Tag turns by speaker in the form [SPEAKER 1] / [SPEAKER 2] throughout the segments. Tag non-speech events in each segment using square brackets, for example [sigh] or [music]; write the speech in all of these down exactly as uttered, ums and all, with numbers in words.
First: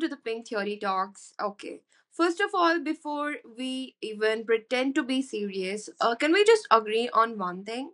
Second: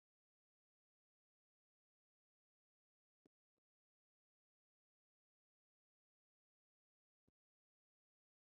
[SPEAKER 1] to the Pink Theory Talks. Okay, first of all, before we even pretend to be serious, uh, can we just agree on one thing?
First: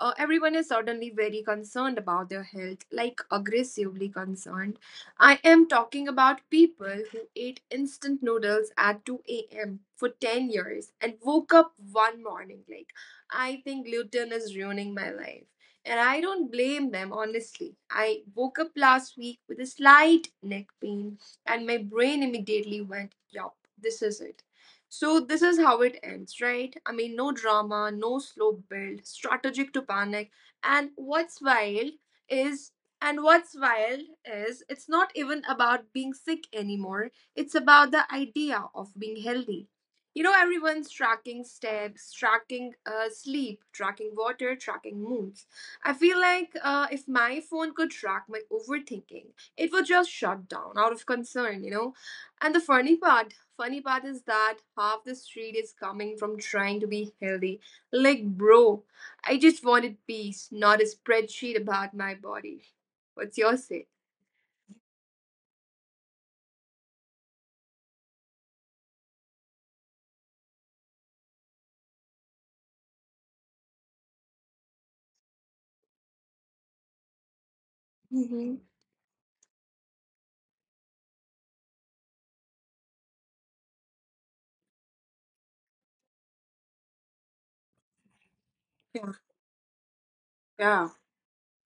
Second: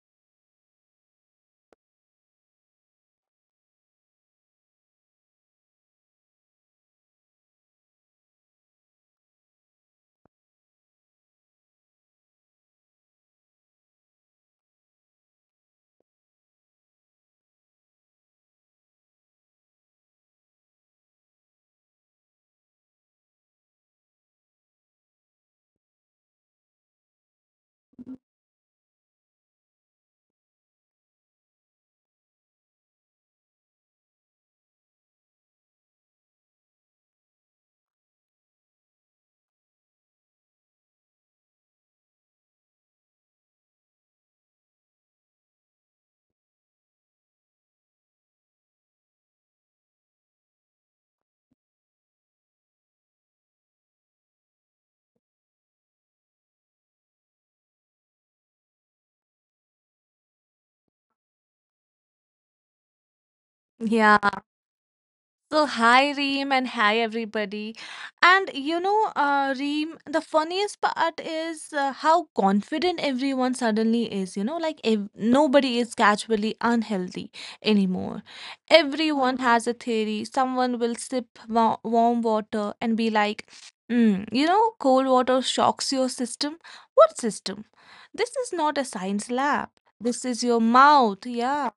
[SPEAKER 1] uh, everyone is suddenly very concerned about their health, like aggressively concerned. I am talking about people who ate instant noodles at two a m for ten years and woke up one morning like, I think gluten is ruining my life. And I don't blame them, honestly. I woke up last week with a slight neck pain, and my brain immediately went, Yup, this is it. So this is how it ends, right? I mean, no drama, no slow build, strategic to panic. And what's wild is and what's wild is it's not even about being sick anymore. It's about the idea of being healthy. You know, everyone's tracking steps, tracking uh, sleep, tracking water, tracking moods. I feel like uh, if my phone could track my overthinking, it would just shut down out of concern, you know? And the funny part, funny part is that half the street is coming from trying to be healthy. Like, bro, I just wanted peace, not a spreadsheet about my body. What's your say?
[SPEAKER 2] Yeah. So hi Reem and hi everybody. And you know, uh, Reem, the funniest part is uh, how confident everyone suddenly is. You know, like if nobody is casually unhealthy anymore.
[SPEAKER 1] Mhm.
[SPEAKER 2] Everyone has a theory. Someone will sip wa- warm water and be like, mm, you know, cold water shocks your system. What system? This is not a science lab. This is your
[SPEAKER 1] Yeah.
[SPEAKER 2] mouth. Yeah.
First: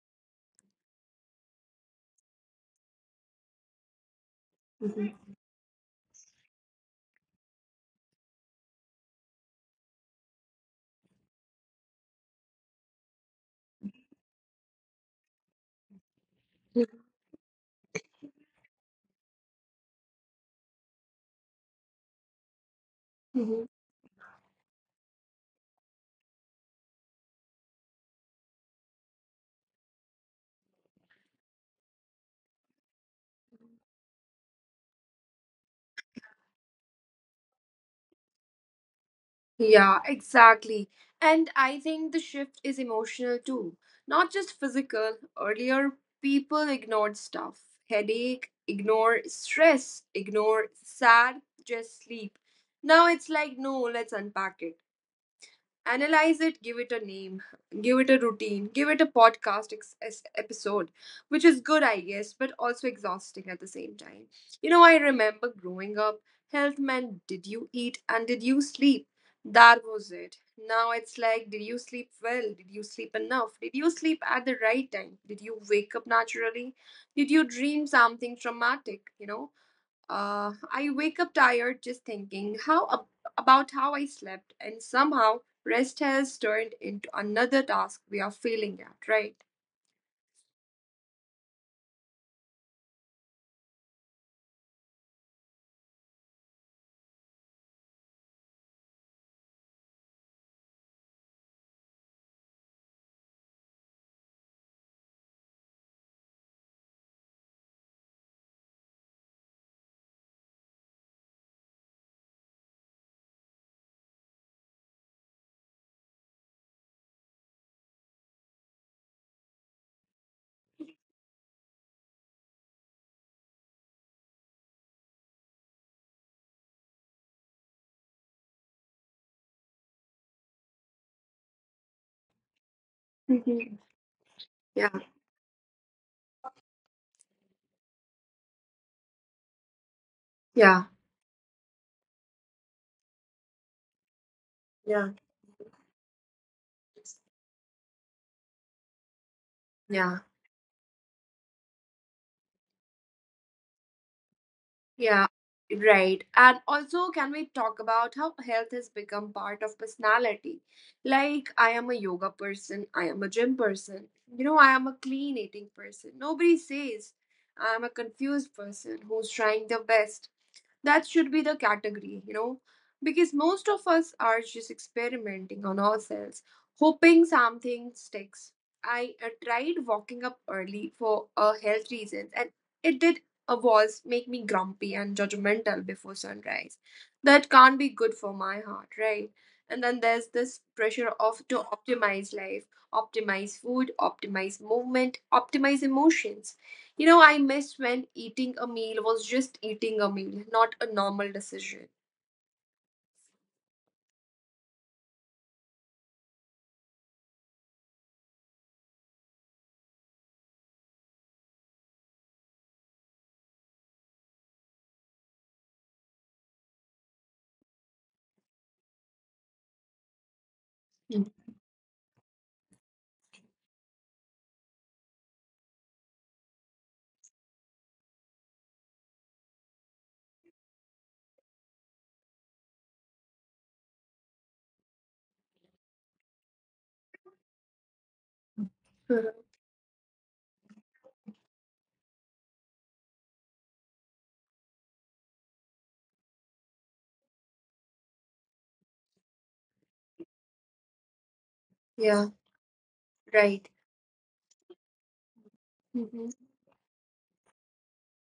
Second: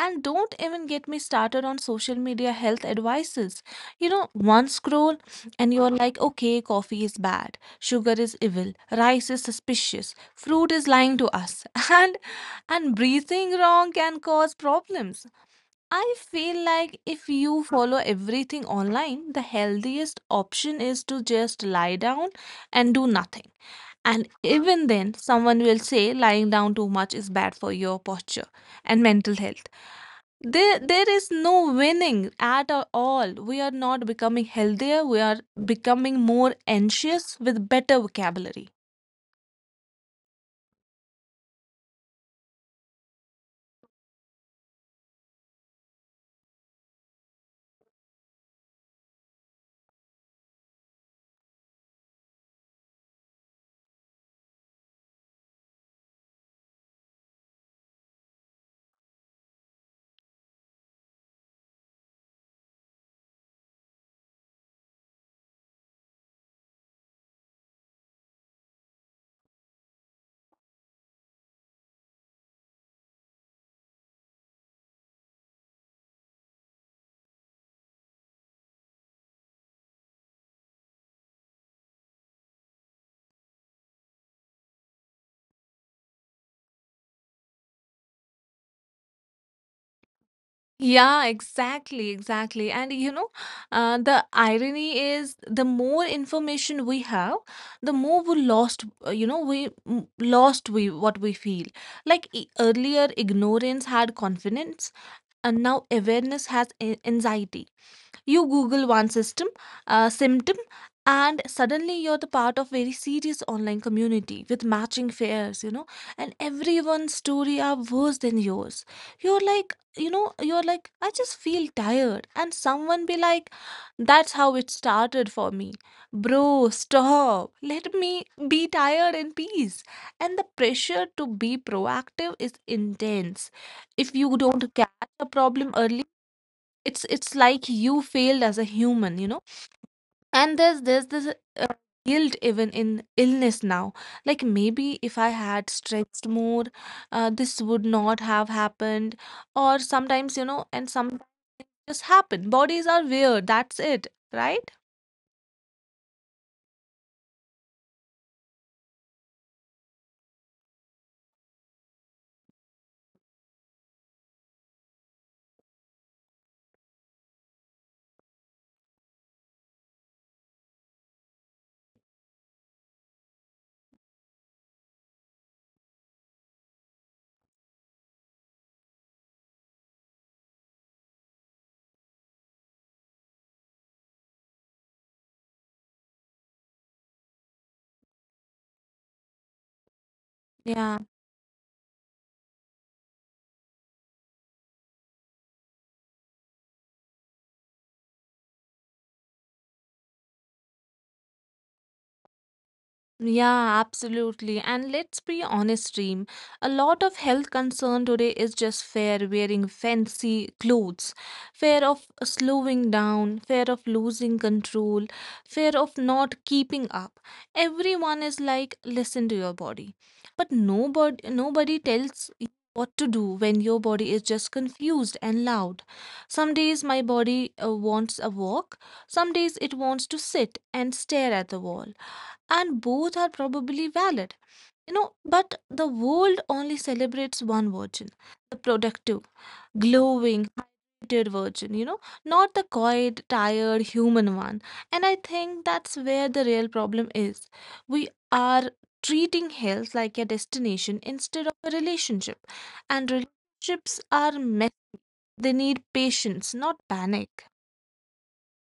[SPEAKER 2] And don't even get me started on social media health advices. You know, one scroll
[SPEAKER 1] Mhm.
[SPEAKER 2] and you're like, okay, coffee is bad, sugar is evil, rice is suspicious, fruit is lying to us, [laughs] and and breathing wrong can cause problems. I feel
[SPEAKER 1] Mhm.
[SPEAKER 2] like if you follow everything online, the healthiest option is to just lie down and do nothing.
[SPEAKER 1] Mhm.
[SPEAKER 2] And even then, someone will say lying down too much is bad for your posture and mental health. There, there is no winning at a- all. We are not becoming healthier. We are becoming more anxious with better vocabulary.
[SPEAKER 1] Yeah, exactly. And I think the shift is emotional too, not just physical. Earlier, people ignored stuff, headache, ignore stress, ignore sad, just sleep. Now it's like, no, let's unpack it, analyze it, give it a name, give it a routine, give it a podcast ex- es- episode, which is good, I guess, but also exhausting at the same time. You know, I remember growing up, health meant did you eat and did you sleep? That was it. Now it's like, did you sleep well? Did you sleep enough? Did you sleep at the right time? Did you wake up naturally? Did you dream something traumatic? You know, uh, I wake up tired just thinking how ab- about how I slept, and somehow rest has turned into another task we are failing at, right?
[SPEAKER 2] Yeah, exactly, exactly. And you know, uh, the irony is the more information we have, the more we lost, uh, you know, we mm, lost we what we feel. Like e- earlier, ignorance had confidence, and now awareness has a- anxiety. You Google one system, uh, symptom, and suddenly you're the part of very serious online community with matching fairs, you know, and everyone's story are worse than yours. You're like, you know, you're like, I just feel tired, and someone be like, that's how it started for me. Bro, stop. Let me be tired in peace. And the pressure to be proactive is intense.
[SPEAKER 1] Mhm.
[SPEAKER 2] If you don't catch
[SPEAKER 1] Yeah,
[SPEAKER 2] a problem early, it's it's like you failed as a human, you know. And there's
[SPEAKER 1] yeah,
[SPEAKER 2] there's this uh, guilt even in illness now. Like maybe if I
[SPEAKER 1] yeah,
[SPEAKER 2] had stretched more, uh, this would not have happened. Or sometimes,
[SPEAKER 1] yeah,
[SPEAKER 2] you know, and some just happen. Bodies are weird, that's it, right?
[SPEAKER 1] yeah, right. And also, can we talk about how health has become part of personality? Like, I am a yoga person, I am a gym person, you know, I am a clean eating person. Nobody says I am a confused person who's trying their best. That should be the category you know because most of us are just experimenting on ourselves, hoping something sticks. I uh, tried walking up early for uh, health reasons, and it did uh, was make me grumpy and judgmental before sunrise. That can't be good for my heart, right? And then there's this
[SPEAKER 2] Yeah.
[SPEAKER 1] pressure of to optimize life, optimize food, optimize movement, optimize emotions. You know, I miss when eating a meal was just eating a meal, not a normal decision.
[SPEAKER 2] Yeah, absolutely. And let's be honest, Reem. A lot of health concern today is just fear wearing fancy clothes, fear of slowing down, fear of losing control, fear of not keeping up. Everyone is like, listen to your body. But nobody
[SPEAKER 1] Mhm.
[SPEAKER 2] nobody tells you what to do when your body is just confused and loud. Some days my body uh, wants a walk, some days it wants to sit and stare at the wall, and both are probably valid. You know, but the world only celebrates one version, the productive, glowing, hydrated version, you know, not the quiet, tired, human one. And I think that's where the real problem is. We are treating health like a destination instead of a relationship,
[SPEAKER 1] Yeah,
[SPEAKER 2] and relationships
[SPEAKER 1] right.
[SPEAKER 2] are messy. They need patience,
[SPEAKER 1] Mhm.
[SPEAKER 2] not panic.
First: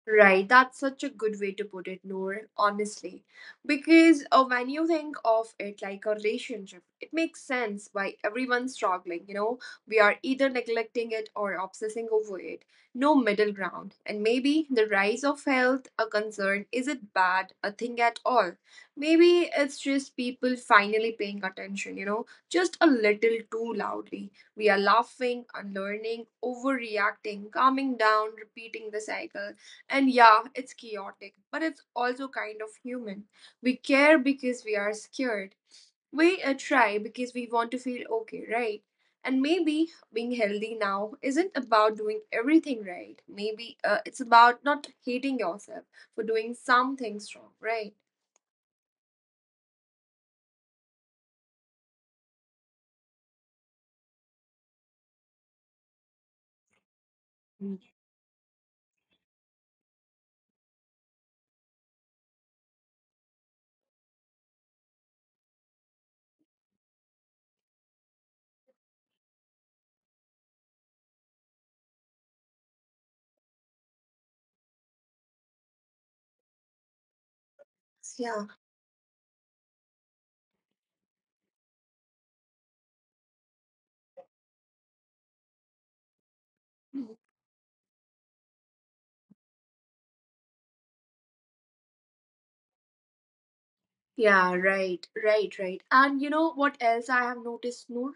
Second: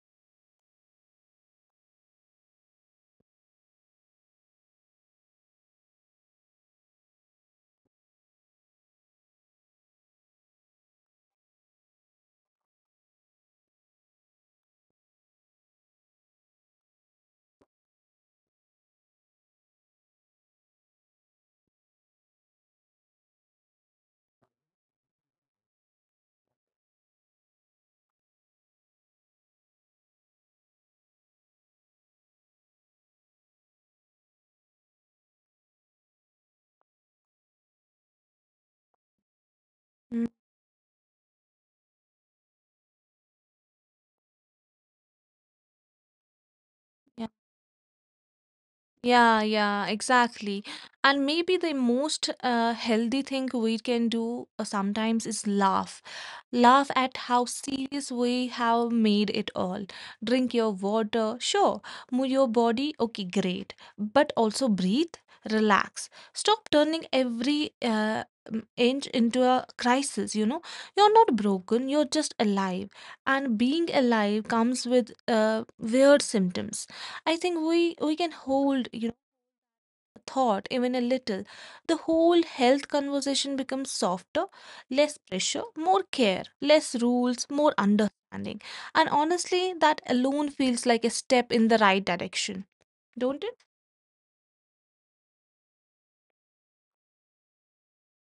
[SPEAKER 1] Right, that's such a good way to put it, Noor, honestly. Because uh, when you think of it like a relationship, it makes sense why everyone's struggling. You know, we are either neglecting it or obsessing over it. No middle ground. And maybe the rise of health, a concern, isn't bad a thing at all. Maybe it's just people finally paying attention, you know, just a little too loudly. We are laughing, unlearning, overreacting, calming down, repeating the cycle, and yeah, it's chaotic, but it's also kind of human. We care because we are scared. We uh, try because we want to feel okay, right? And maybe
[SPEAKER 2] Mm,
[SPEAKER 1] being healthy now isn't about doing everything right. Maybe uh, it's about not hating yourself for doing some
[SPEAKER 2] yeah.
[SPEAKER 1] things wrong, right?
[SPEAKER 2] Yeah, yeah, exactly. And maybe the most uh, healthy thing we can do uh, sometimes is laugh. Laugh at how serious we have made it all. Drink your water, sure. Move your body, okay, great. But also breathe, relax. Stop turning every uh, m- inch into a crisis, you know. You're not broken, you're just alive. And being alive comes with uh, weird symptoms. I think we we can
[SPEAKER 1] Yeah.
[SPEAKER 2] hold, you know, a thought even a little. The whole health conversation becomes softer, less pressure, more care, less rules, more understanding. And honestly, that alone feels like a step in the right direction, don't it?
[SPEAKER 1] Yeah, right, right, right. And you know what else I have noticed, Noor?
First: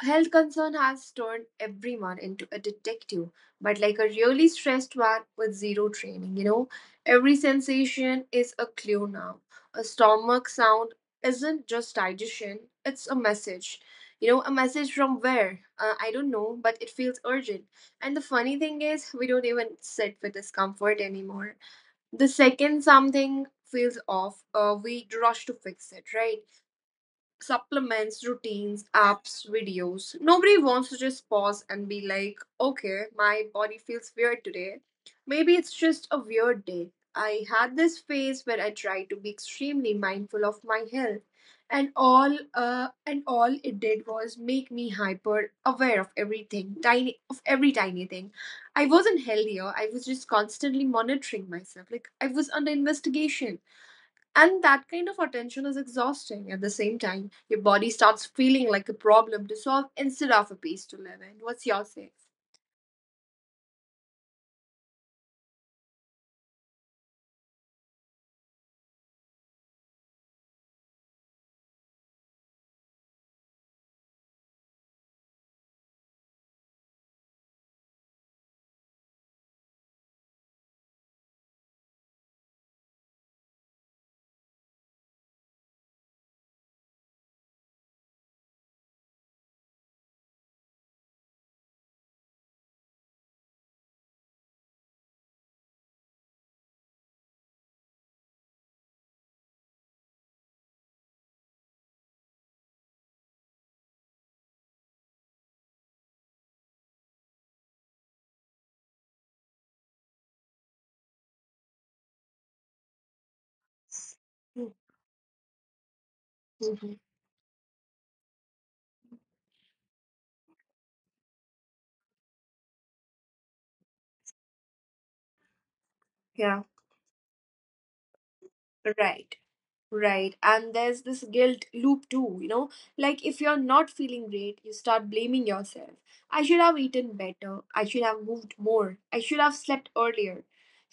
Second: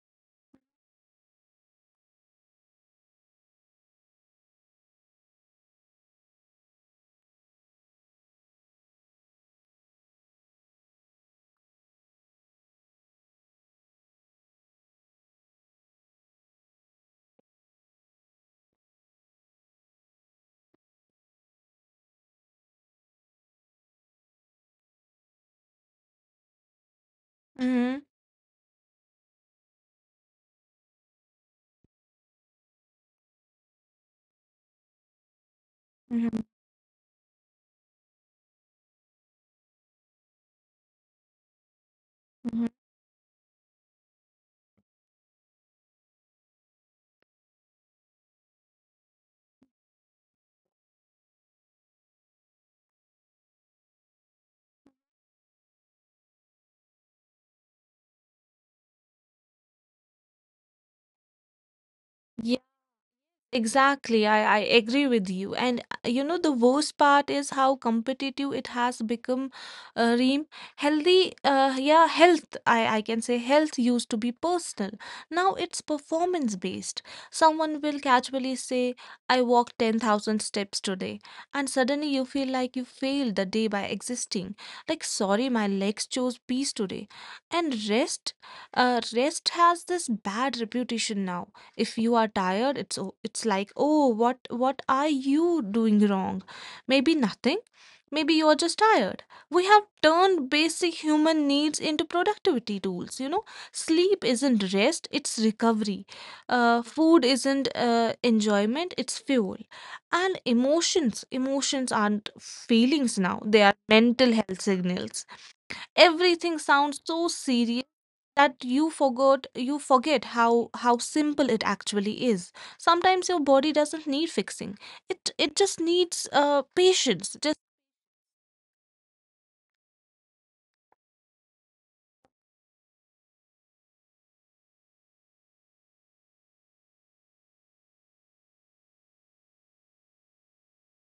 [SPEAKER 1] Health concern has turned everyone into a detective, but like a really stressed one with zero training, you know. Every sensation is a clue now. A stomach sound isn't just digestion, it's a message. You know, a message from where? Uh, I don't know, but it feels urgent. And the funny thing is, we don't even sit with discomfort anymore. The second something feels off, uh, we rush to fix it, right?
[SPEAKER 2] Mm-hmm.
[SPEAKER 1] Supplements, routines, apps, videos. Nobody wants to just pause and be like, okay, my body feels weird today. Maybe it's just a
[SPEAKER 2] Mm-hmm.
[SPEAKER 1] weird day. I had this phase where I tried to be extremely mindful of my health, and all
[SPEAKER 2] Mm-hmm.
[SPEAKER 1] uh, and all it did was make me hyper aware of everything tiny of every tiny thing I wasn't healthier. I was just constantly monitoring myself like I was under investigation, and that kind of attention is exhausting. At the same time, your body starts feeling like a problem to solve instead of a peace to live in. What's your say?
[SPEAKER 2] Exactly, I, I agree with you. And uh, you know, the worst part is how competitive it has become, uh, Reem. Healthy, uh, yeah, health, I, I can say health used to be personal. Now it's performance based. Someone will casually say, I walked ten thousand steps today. And suddenly you feel like you failed the day by existing. Like, sorry, my legs chose peace today. And rest, uh, rest has this bad reputation now. If you are tired, it's o- it's like, oh, what what are you doing wrong? Maybe nothing. Maybe you're just tired. We have turned basic human needs into productivity tools, you know. Sleep isn't rest, it's recovery. Uh, food isn't uh, enjoyment, it's fuel. And emotions, emotions aren't feelings now, they are mental health signals. Everything
[SPEAKER 1] Mhm.
[SPEAKER 2] sounds so serious that you forgot you forget how how simple it actually is. Sometimes your body doesn't need fixing, it it just needs uh,
[SPEAKER 1] Yeah,
[SPEAKER 2] patience.
[SPEAKER 1] right. Right. And there's this guilt loop too, you know? Like if you're not feeling great, you start blaming yourself. I should have eaten better. I should have moved more. I should have slept earlier.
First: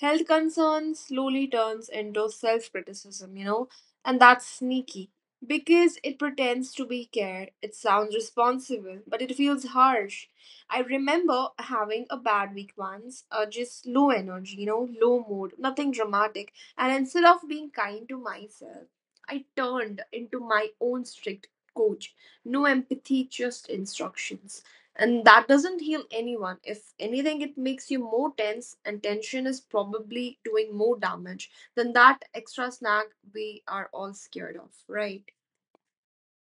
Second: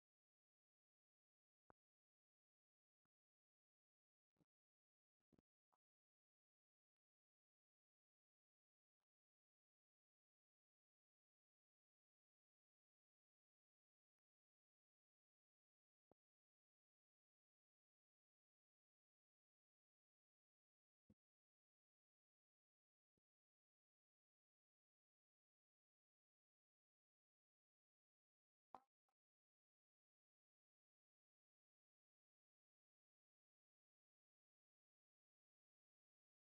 [SPEAKER 1] Health concerns slowly turns into self-criticism, you know? And that's sneaky because it pretends to be care. It sounds responsible, but it feels harsh. I remember having a bad week once, uh, just low energy, you know, low mood, nothing dramatic. And instead of being kind to myself, I turned into my own strict coach. No empathy, just instructions. And that doesn't heal anyone. If anything, it makes you more tense, and tension is probably doing more damage than that extra snack we are all scared of, right?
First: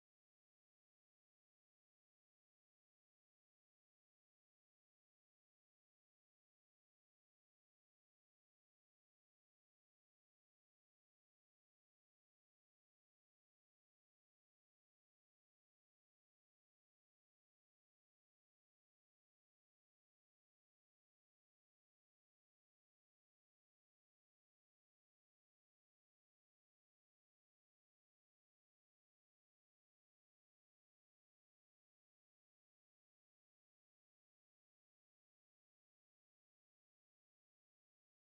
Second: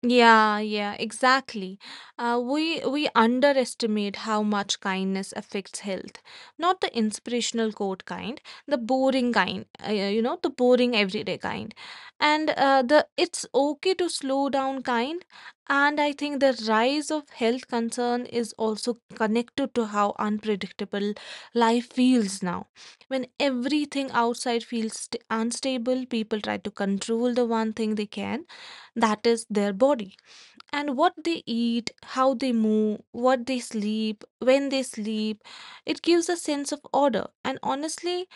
[SPEAKER 2] Yeah, yeah, exactly. Uh, we we underestimate how much kindness affects health. Not the inspirational quote kind, the boring kind. Uh, you know, the boring everyday kind, and uh, the it's okay to slow down kind. And I think the rise of health concern is also connected to how unpredictable life feels now. When everything outside feels st- unstable, people try to control the one thing they can, that is their body and what they eat, how they move, what they sleep, when they sleep. It gives a sense of order. And honestly,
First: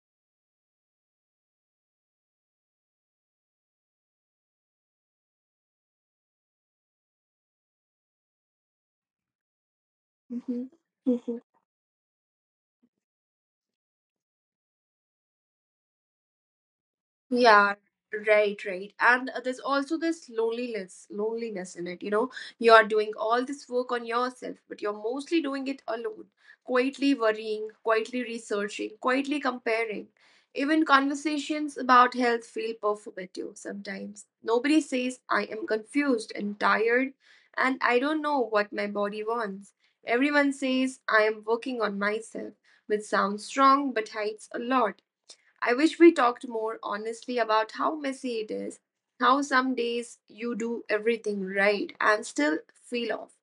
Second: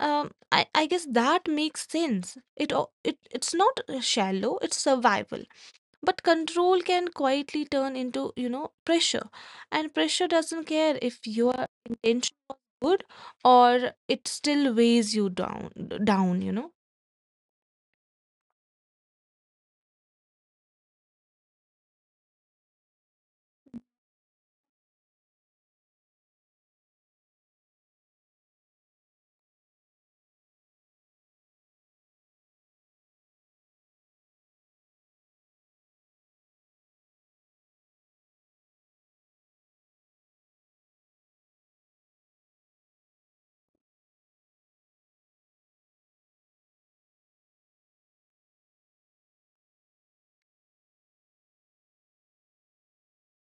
[SPEAKER 2] um, I, I guess that makes sense. It, o- it It's not uh, shallow, it's survival. But control can quietly turn into, you know, pressure. And pressure doesn't care if
[SPEAKER 1] Hmm.
[SPEAKER 2] your intention was good, or it still weighs you down, down, you know.
[SPEAKER 1] Yeah, right, right. And uh, there's also this loneliness, loneliness in it. You know, you are doing all this work on yourself, but you're mostly doing it alone, quietly worrying, quietly researching, quietly comparing. Even conversations about health feel performative sometimes. Nobody says, I am confused and tired, and I don't know what my body wants. Everyone says, I am working on myself, which sounds strong but hides a lot. I wish we talked more honestly about how messy it is, how some days you do everything right and still feel off,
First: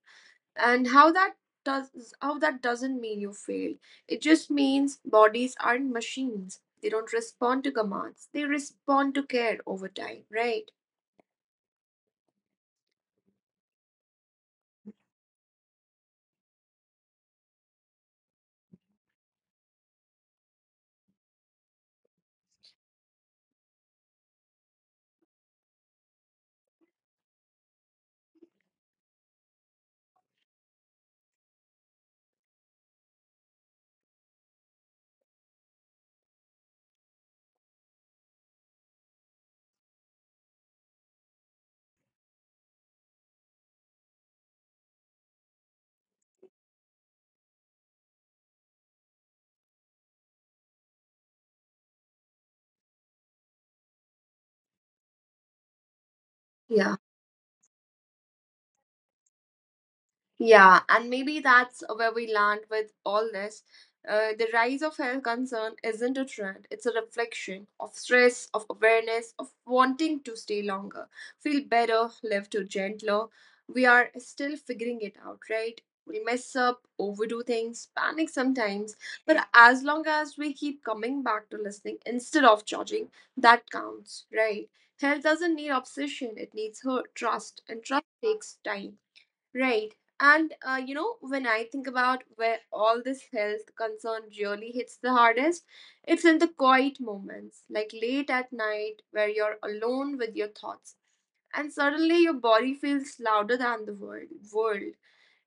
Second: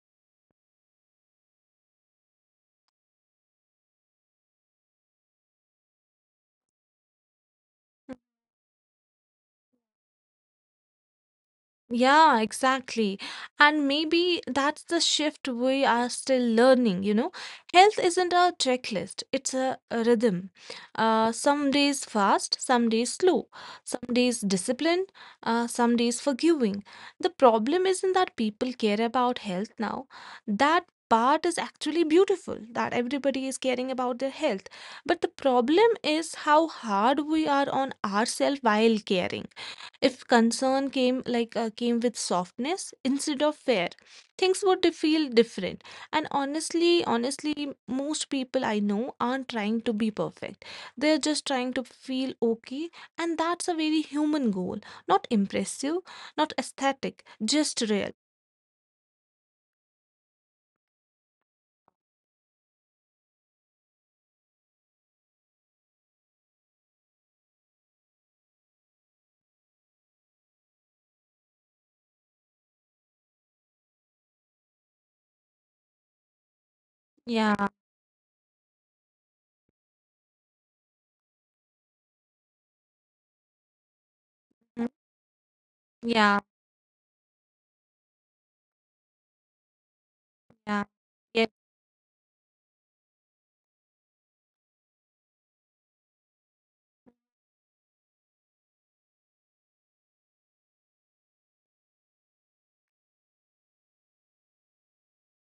[SPEAKER 1] and how that does how that doesn't mean you failed. It just means bodies aren't machines. They don't respond to commands. They respond to care over time, right?
[SPEAKER 2] Yeah, exactly. And maybe that's the shift we are still learning, you know. Health isn't a checklist, it's a, a rhythm. Uh, some days fast, some days slow, some days disciplined, uh, some days forgiving. The problem isn't that people care about health now. That part is actually beautiful, that everybody is caring about their health. But the problem is how hard we are on ourselves while caring. If concern came like uh, came with softness instead of fear, things would feel different. And honestly, honestly, most people I know aren't trying to be perfect. They're just trying to feel okay, and that's a very human goal. Not impressive, not
[SPEAKER 1] Yeah.
[SPEAKER 2] aesthetic, just real.
[SPEAKER 1] Yeah, and maybe that's where we land with all this. Uh, the rise of health concern isn't a trend, it's a reflection of stress, of awareness, of wanting to stay longer, feel better, live to gentler. We are still figuring it out, right? We mess up, overdo
[SPEAKER 2] Yeah.
[SPEAKER 1] things, panic sometimes, but as long as we keep coming back to listening instead of judging, that counts, right?
[SPEAKER 2] Mm,
[SPEAKER 1] Health doesn't need
[SPEAKER 2] yeah.
[SPEAKER 1] obsession, it needs her trust, and trust takes time. Right. And
[SPEAKER 2] Yeah.
[SPEAKER 1] uh, you know,
[SPEAKER 2] Yeah.
[SPEAKER 1] when I think about where all this health concern really hits the hardest, it's in the quiet moments, like late at night, where you're alone with your thoughts, and suddenly your body feels louder than the world. World.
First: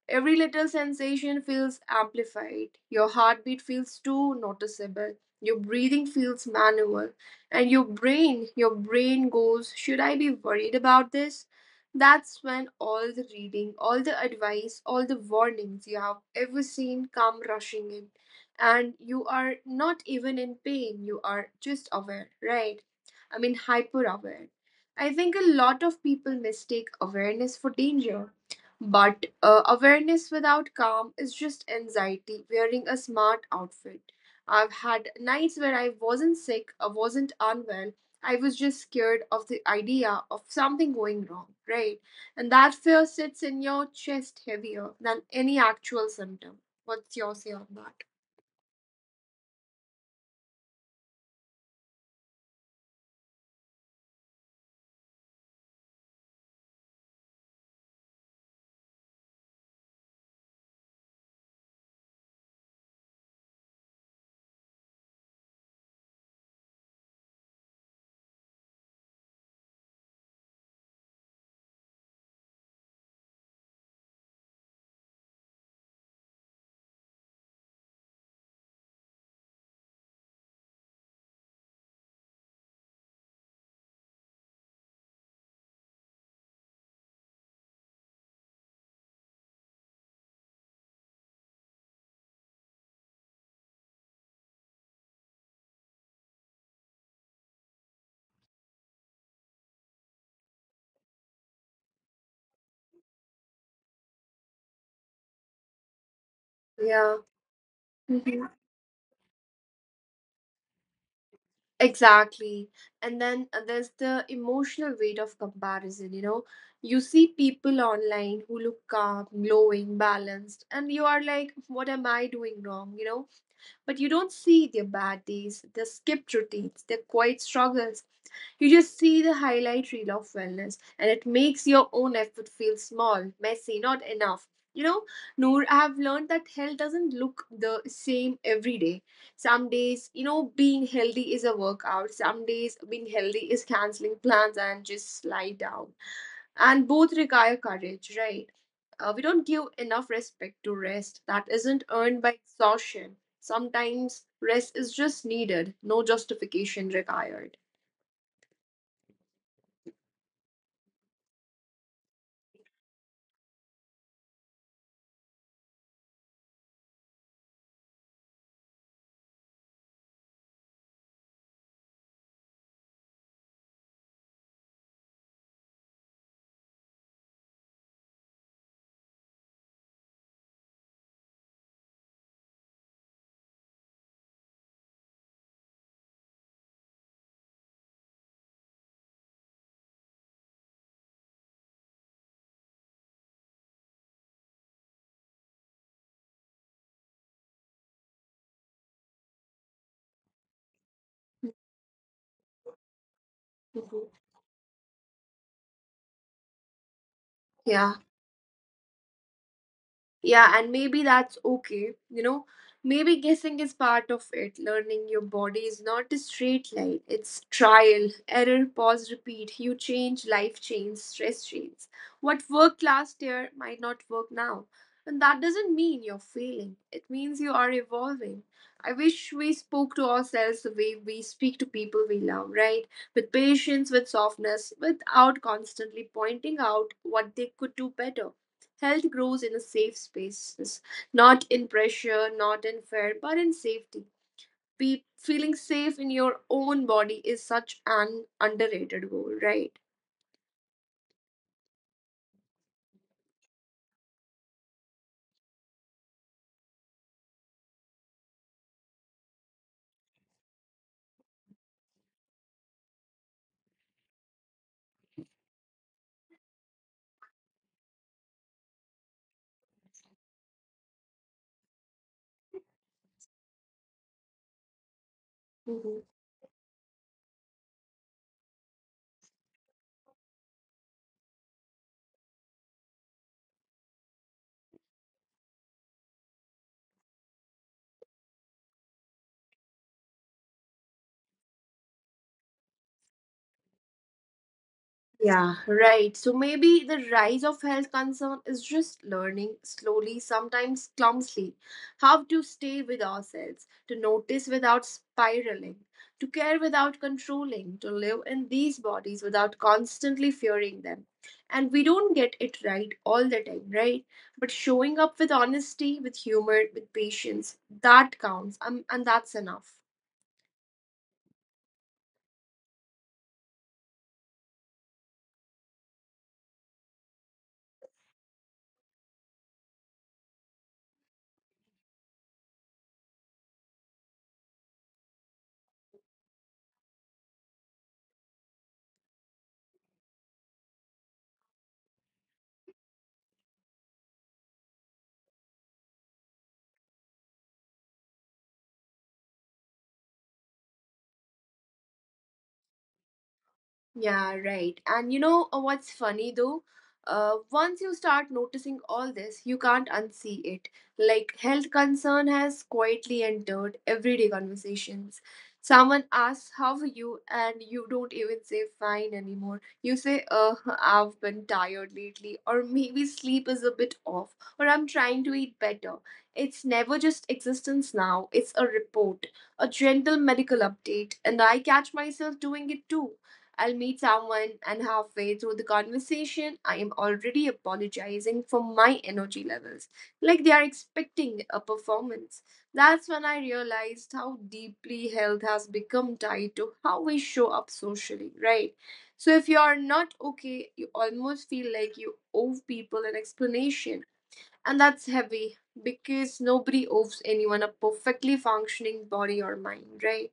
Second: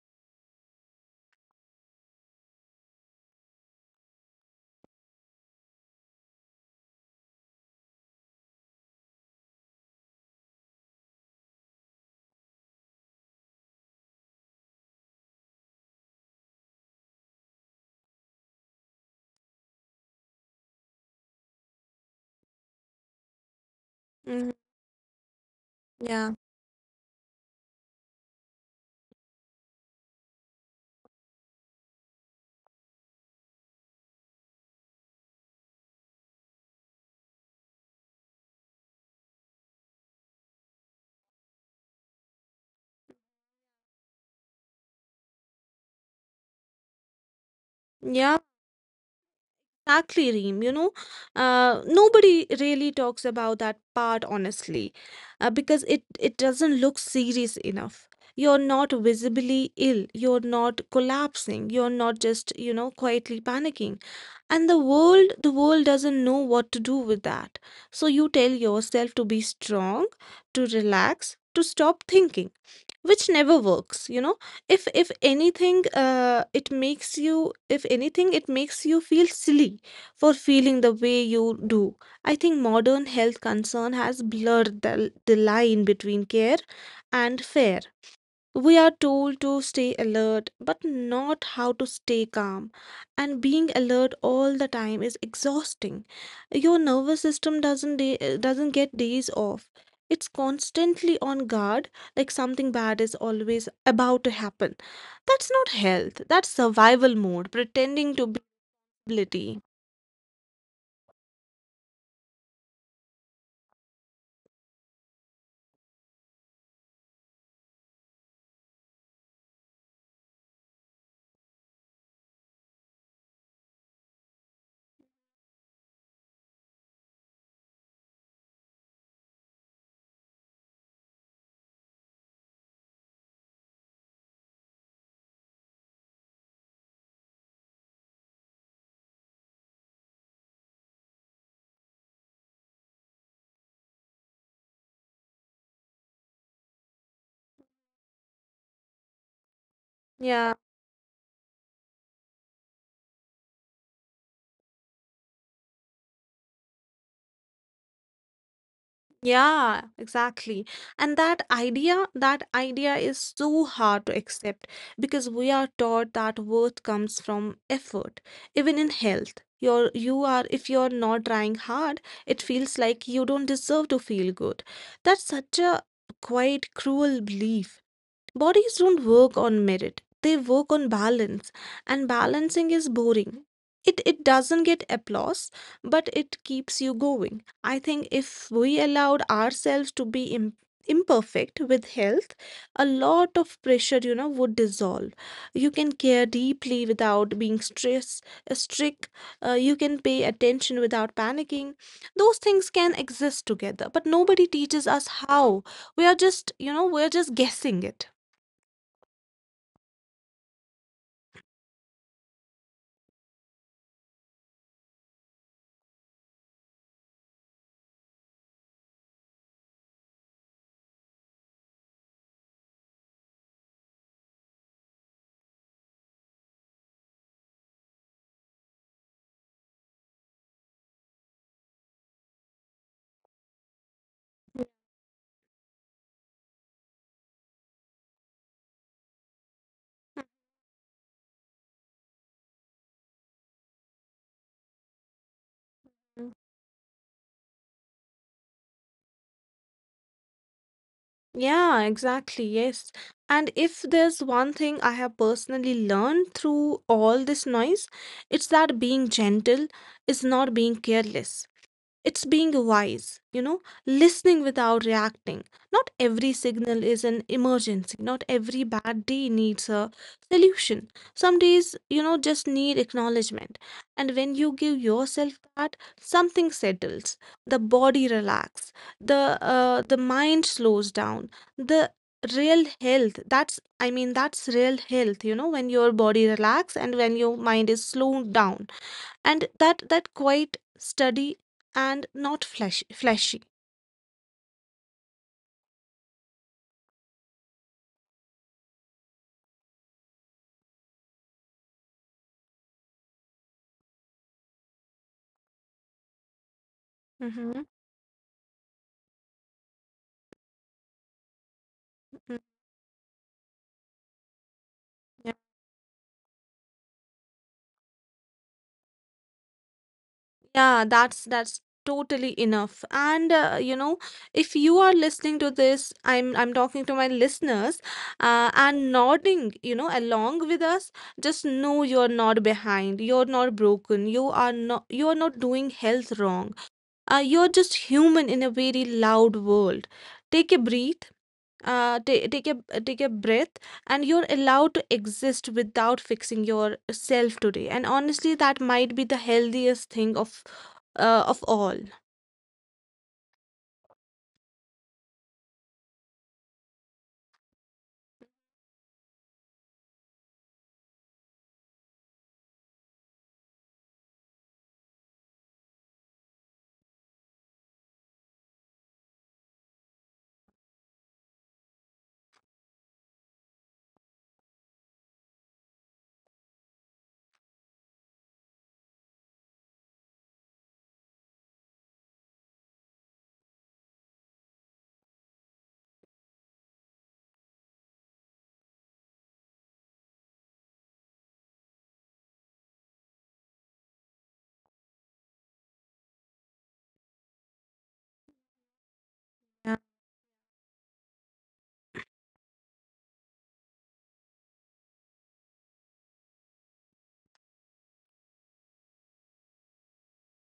[SPEAKER 1] Every little sensation feels amplified. Your heartbeat feels too noticeable. Your breathing feels manual. And your brain, your brain goes, Should I be worried about this? That's when all the reading, all the advice, all the warnings you have ever seen come rushing in. And you are not even in pain, you are just aware, right? I mean, hyper aware.
[SPEAKER 2] Mm,
[SPEAKER 1] I think a lot of
[SPEAKER 2] yeah.
[SPEAKER 1] people mistake awareness for danger. But uh, awareness without calm is just anxiety wearing a smart outfit. I've had nights where I wasn't sick, I wasn't unwell, I was just scared of the idea of something going wrong, right? And that fear sits in your chest heavier than any actual symptom. What's your say on that?
[SPEAKER 2] Yeah. Exactly, Reem. You know, uh, nobody really talks about that part honestly, uh, because it it doesn't look serious enough. You're not visibly ill. You're not collapsing. You're not just, you know, quietly panicking. And the world, the world doesn't know what to do with that. So you tell yourself to be strong, to relax, to stop thinking, which never works, you know. If if anything, uh, it makes you if anything it makes you feel silly for feeling the way you do. I think modern health concern has blurred the, the line between care and fair. We are told to stay alert, but not how to stay calm. And being alert all the time is exhausting. Your nervous system doesn't day, uh, doesn't get days off. It's constantly on guard, like something bad is always about to happen. That's not health. That's survival
[SPEAKER 1] Yeah.
[SPEAKER 2] mode, pretending to be ability.
[SPEAKER 1] Exactly. And then uh, there's the emotional weight of comparison, you know. You see people online who look calm, glowing, balanced, and you are like, what am I doing wrong, you know? But you don't see their bad days, their skipped routines, their quiet struggles, you just see the highlight reel of wellness, and it makes your own effort feel small, messy, not enough. You know, Noor, I have learned that health doesn't look the same every day. Some days, you know, being healthy is a workout. Some days, being healthy is canceling plans and just lie down. And both require courage, right? Uh, we don't give enough
[SPEAKER 2] Yeah.
[SPEAKER 1] respect to rest that isn't earned by exhaustion. Sometimes rest is just needed, no justification required.
[SPEAKER 2] Yeah, exactly. And that idea, that idea is so hard to accept because we are taught that worth comes from effort. Even in health, you're, you are, if you're not trying hard, it feels like you don't deserve to feel good. That's such a quite cruel belief. Bodies don't work on merit. They work on balance, and balancing is boring. It it doesn't get applause, but it keeps you going. I think if we allowed ourselves to be im- imperfect with health, a lot of pressure, you know, would dissolve. You can care deeply without being stress uh, strict. Uh, you can pay attention without panicking. Those things can exist together, but nobody teaches us how. We are just, you know, we're just guessing
[SPEAKER 1] Yeah.
[SPEAKER 2] it.
[SPEAKER 1] Yeah, and maybe that's okay. You know, maybe guessing is part of it. Learning your body is not a straight line, it's trial, error, pause, repeat. You change, life change, stress change. What worked last year might not work now. And that doesn't mean you're failing, it means you are evolving. I wish we spoke to ourselves the way we speak to people we love, right? With patience, with
[SPEAKER 2] Mhm.
[SPEAKER 1] softness, without constantly pointing out what they could do better. Health grows in a safe spaces, not in pressure, not in fear, but in safety. Be- feeling safe in your own body is such an underrated goal, right?
[SPEAKER 2] Yeah, exactly. Yes. And if there's one thing I have personally learned through all this noise, it's that being gentle is not being careless. It's being wise, you know, listening without reacting. Not every signal is an emergency. Not every bad day needs a solution. Some days, you know, just need acknowledgement. And when you give yourself that,
[SPEAKER 1] Mhm.
[SPEAKER 2] something settles. The body relax. The uh, the mind slows down. The real health, that's I mean that's real health, you know, when your body relax and when your mind is slowed down, and that that quite steady and not flesh flashy.
[SPEAKER 1] Yeah, right. So maybe the rise of health concern is just learning slowly, sometimes clumsily, how to stay with ourselves, to notice without spiraling, to care without
[SPEAKER 2] Mm-hmm.
[SPEAKER 1] controlling, to live in these bodies without constantly fearing them. And we don't
[SPEAKER 2] Mm,
[SPEAKER 1] get it right all the time, right? But showing
[SPEAKER 2] yeah.
[SPEAKER 1] up with honesty, with humor, with patience, that counts, um, and that's enough.
[SPEAKER 2] Yeah, that's that's totally enough. And uh, you know, if you are listening to this, i'm i'm talking to my listeners, uh, and nodding, you know, along with us, just know you're not behind, you're not broken, you are not you're not doing health wrong. Uh, you're just human in a very loud world. Take a breath. Uh, ta- take a take a breath. And you're allowed to exist without fixing yourself today. And honestly, that might be the healthiest thing of uh, of all. Yeah.
[SPEAKER 1] Yeah, right. And you know uh, what's funny though? Uh, once you start noticing all this, you can't unsee it. Like, health concern has quietly entered everyday conversations. Someone asks, "How are you?" and you don't even say fine anymore. You say, Uh, [laughs] "I've been tired lately," or "maybe sleep is a bit off," or "I'm trying to eat better." It's never just existence now, it's a report, a gentle medical update, and I catch myself doing it too. I'll meet someone, and halfway through the conversation, I am already apologizing for my energy levels, like they are expecting a performance. That's when I realized how deeply health has become tied to how we show up socially, right? So, if you are not okay, you almost feel like you owe people an explanation, and that's heavy because nobody owes anyone a perfectly functioning body or mind, right?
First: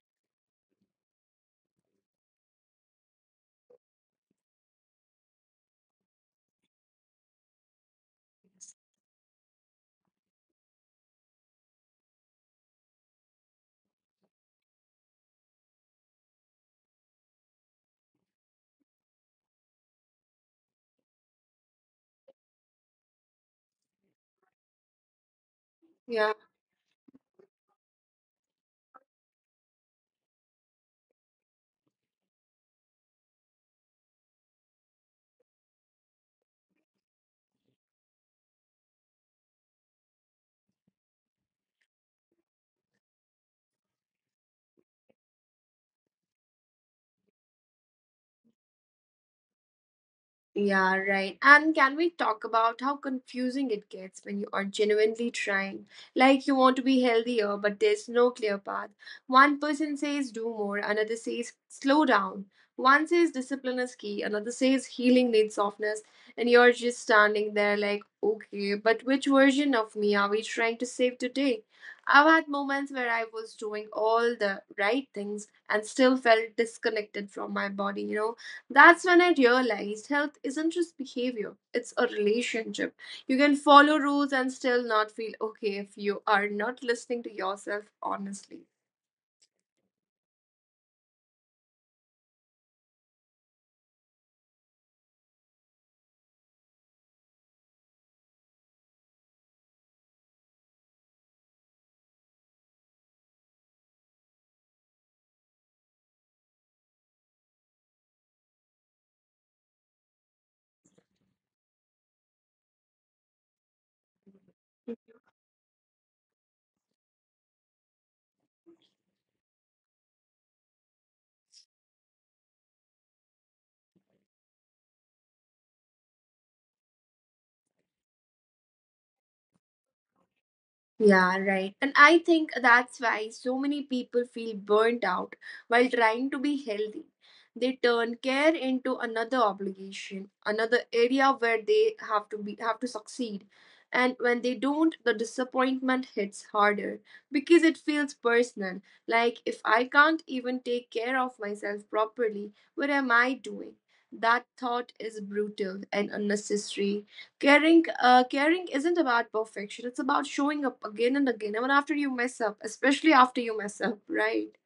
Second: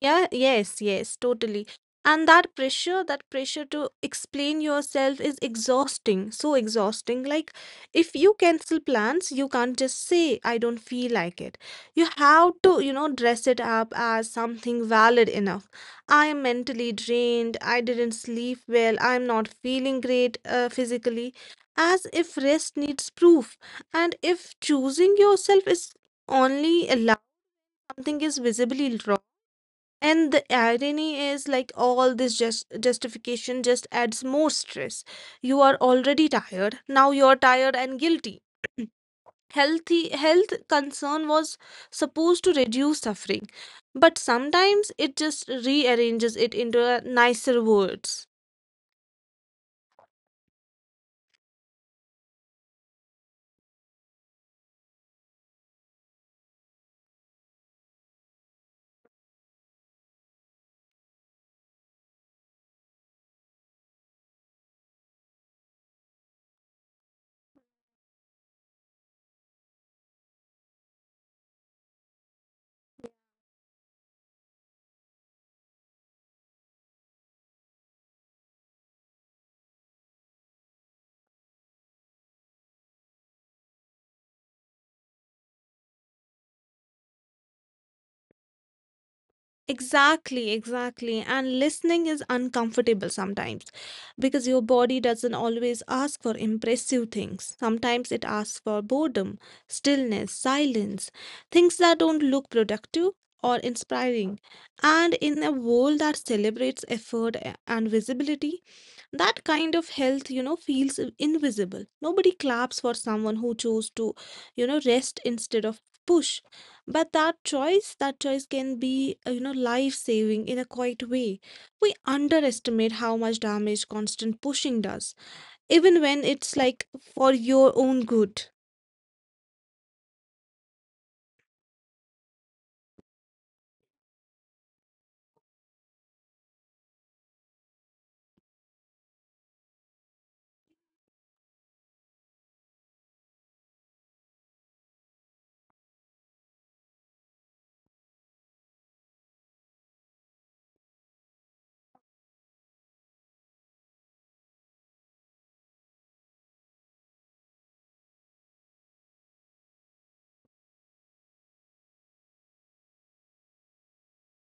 [SPEAKER 2] Yeah, yes, yes, totally. And that pressure, that pressure to explain yourself is exhausting, so exhausting. Like, if you cancel plans, you can't just say, I don't feel like it. You have to, you know, dress it up as something valid enough. I am mentally drained, I didn't sleep well, I'm not feeling great uh, physically, as if rest needs proof. And if choosing yourself is
[SPEAKER 1] Yeah.
[SPEAKER 2] only allowed, something is visibly wrong. And the irony is like all this just justification just adds more stress. You are already tired, now you're tired and guilty. Healthy health concern was supposed to reduce suffering, but sometimes it just rearranges it into a nicer words.
[SPEAKER 1] Yeah, right. And can we talk about how confusing it gets when you are genuinely trying? Like, you want to be healthier, but there's no clear path. One person says do more, another says slow down. One says discipline is key, another says healing needs softness, and you're just standing there like, okay, but which version of me are we trying to save today? I've had moments where I was doing all the right things and still felt disconnected from my body, you know? That's when I realized health isn't just behavior, it's a relationship. You can follow rules and still not feel okay if you are not listening to yourself honestly.
[SPEAKER 2] Exactly, exactly. And listening is uncomfortable sometimes because your body doesn't always ask for impressive things. Sometimes it asks for boredom, stillness, silence, things that don't look productive or inspiring. And in a world that celebrates effort a- and visibility, that kind of health you know feels i- invisible Nobody claps for someone who chose to you know rest instead of push. But that choice that choice can be uh, you know life saving in a quiet way. We underestimate how much damage constant pushing does, even when it's like for your own good.
[SPEAKER 1] Yeah, right. And I think that's why so many people feel burnt out while trying to be healthy. They turn care into another obligation, another area where they have to be have to succeed. And when they don't, the disappointment hits harder because it feels personal. Like, if I can't even take care of myself properly, what am I doing? That thought is brutal and unnecessary. Caring, uh, caring isn't about perfection. It's about showing up again and again, even after you mess up, especially after you mess up, right?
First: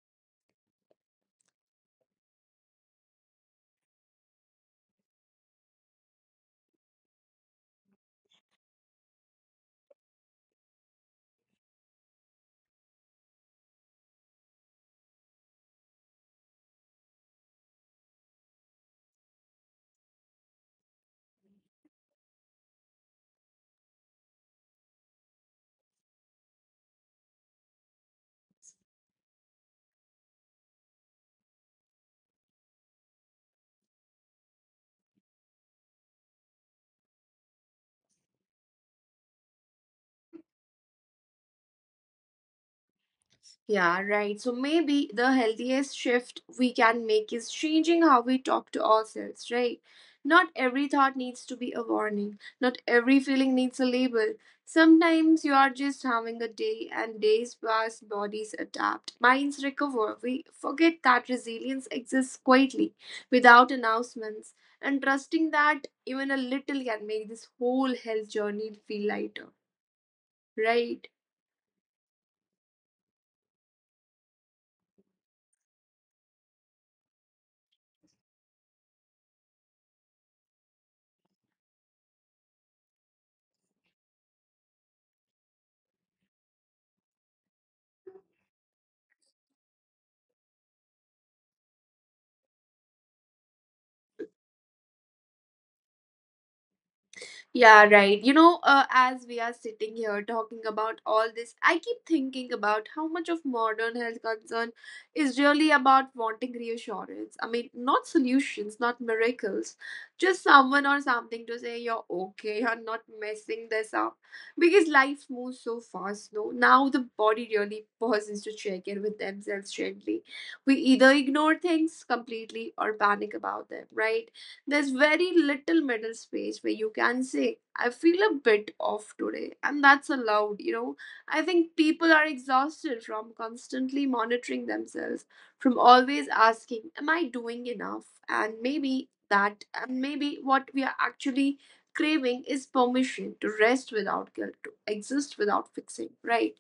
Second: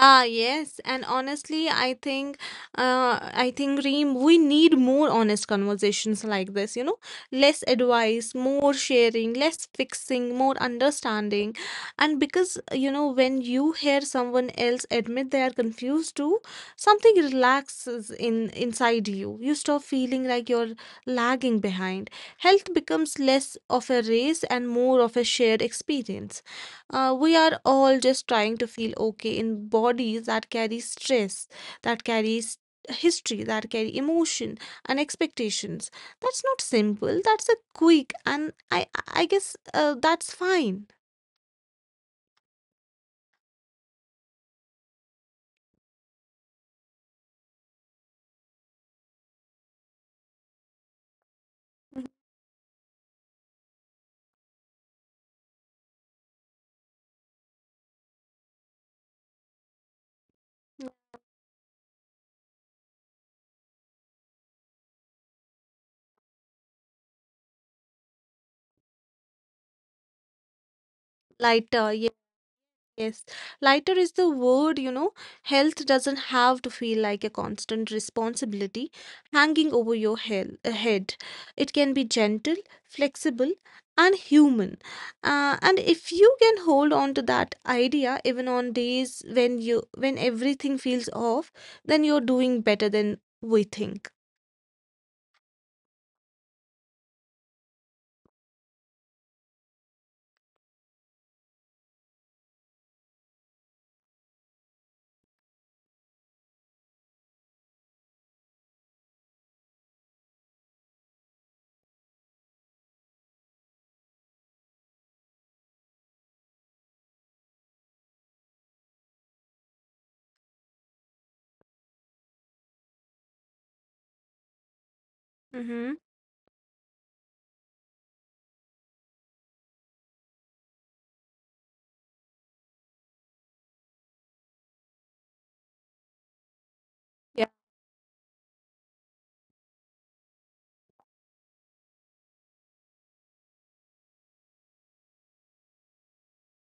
[SPEAKER 2] Ah, yes, and honestly, I think, uh, I think Reem, we need more honest conversations like this, you know, less advice, more sharing, less fixing, more understanding. And because, you know, when you hear someone else admit they are confused too, something relaxes in inside you. You stop feeling like you're lagging behind. Health becomes less of a race and more of a shared experience. Uh, we are all just trying to feel okay in bodies that carry stress, that carries history, that carry emotion and expectations. That's not simple. That's a quick, and I I guess uh, that's fine.
[SPEAKER 1] Yeah, right. So maybe the healthiest shift we can make is changing how we talk to ourselves, right? Not every thought needs to be a warning. Not every feeling needs a label. Sometimes you are just having a day, and days pass, bodies adapt, minds recover. We forget that resilience exists quietly, without announcements, and trusting that even a little can make this whole health journey feel lighter, right?
[SPEAKER 2] Lighter, yes, lighter is the word, you know. Health doesn't have to feel like a constant responsibility hanging over your hel- uh, head. It can be gentle, flexible, and human. Uh, and if you can hold on to that idea even on days when you when everything feels off, then you're doing better than we think.
[SPEAKER 1] Yeah, right. You know, uh, as we are sitting here talking about all this, I keep thinking about how much of modern health concern is really about wanting reassurance. I mean, not solutions, not miracles, just someone or something to say you're okay, you're not messing this up. Because life moves so fast, no? Now the body really pauses to check in with themselves gently. We either ignore things completely or panic about them, right? There's very little
[SPEAKER 2] Mm-hmm.
[SPEAKER 1] middle space where you can say, I feel a bit off today, and that's allowed, you know. I think people are exhausted from constantly monitoring themselves, from always asking, am I doing enough? And maybe that and maybe what we are actually craving is permission to rest without guilt, to exist without fixing, right?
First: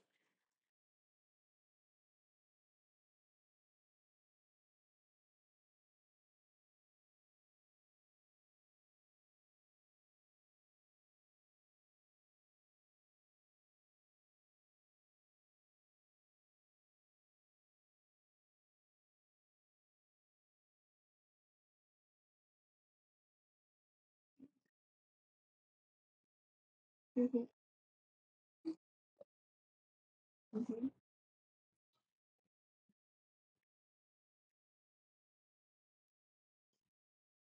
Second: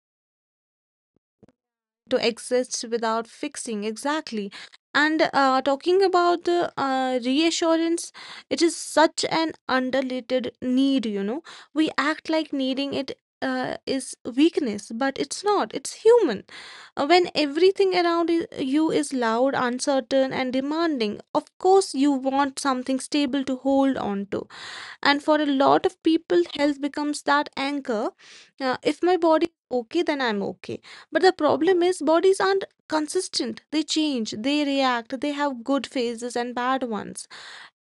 [SPEAKER 2] To exist without fixing, exactly. And uh, talking about the uh, reassurance, it is such an underrated need you know We act like needing it uh, is weakness, but it's not, it's human. Uh, when everything around i- you is loud, uncertain and demanding, of course you want something stable to hold on to, and for a lot of people health becomes that
[SPEAKER 1] Uh huh.
[SPEAKER 2] anchor. Uh, if my body is okay then I'm okay.
[SPEAKER 1] Uh
[SPEAKER 2] But
[SPEAKER 1] huh.
[SPEAKER 2] the problem is bodies aren't consistent, they change, they react, they have good phases and bad ones.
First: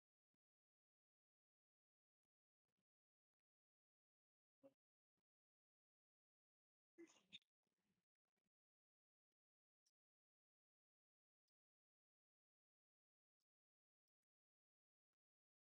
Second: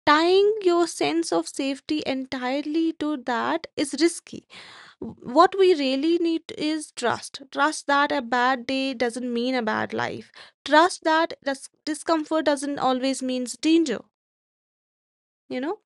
[SPEAKER 2] Tying your sense of safety entirely to that is risky. What we really need is trust, trust that a bad day doesn't mean a bad life, trust that dis- discomfort doesn't always means danger you know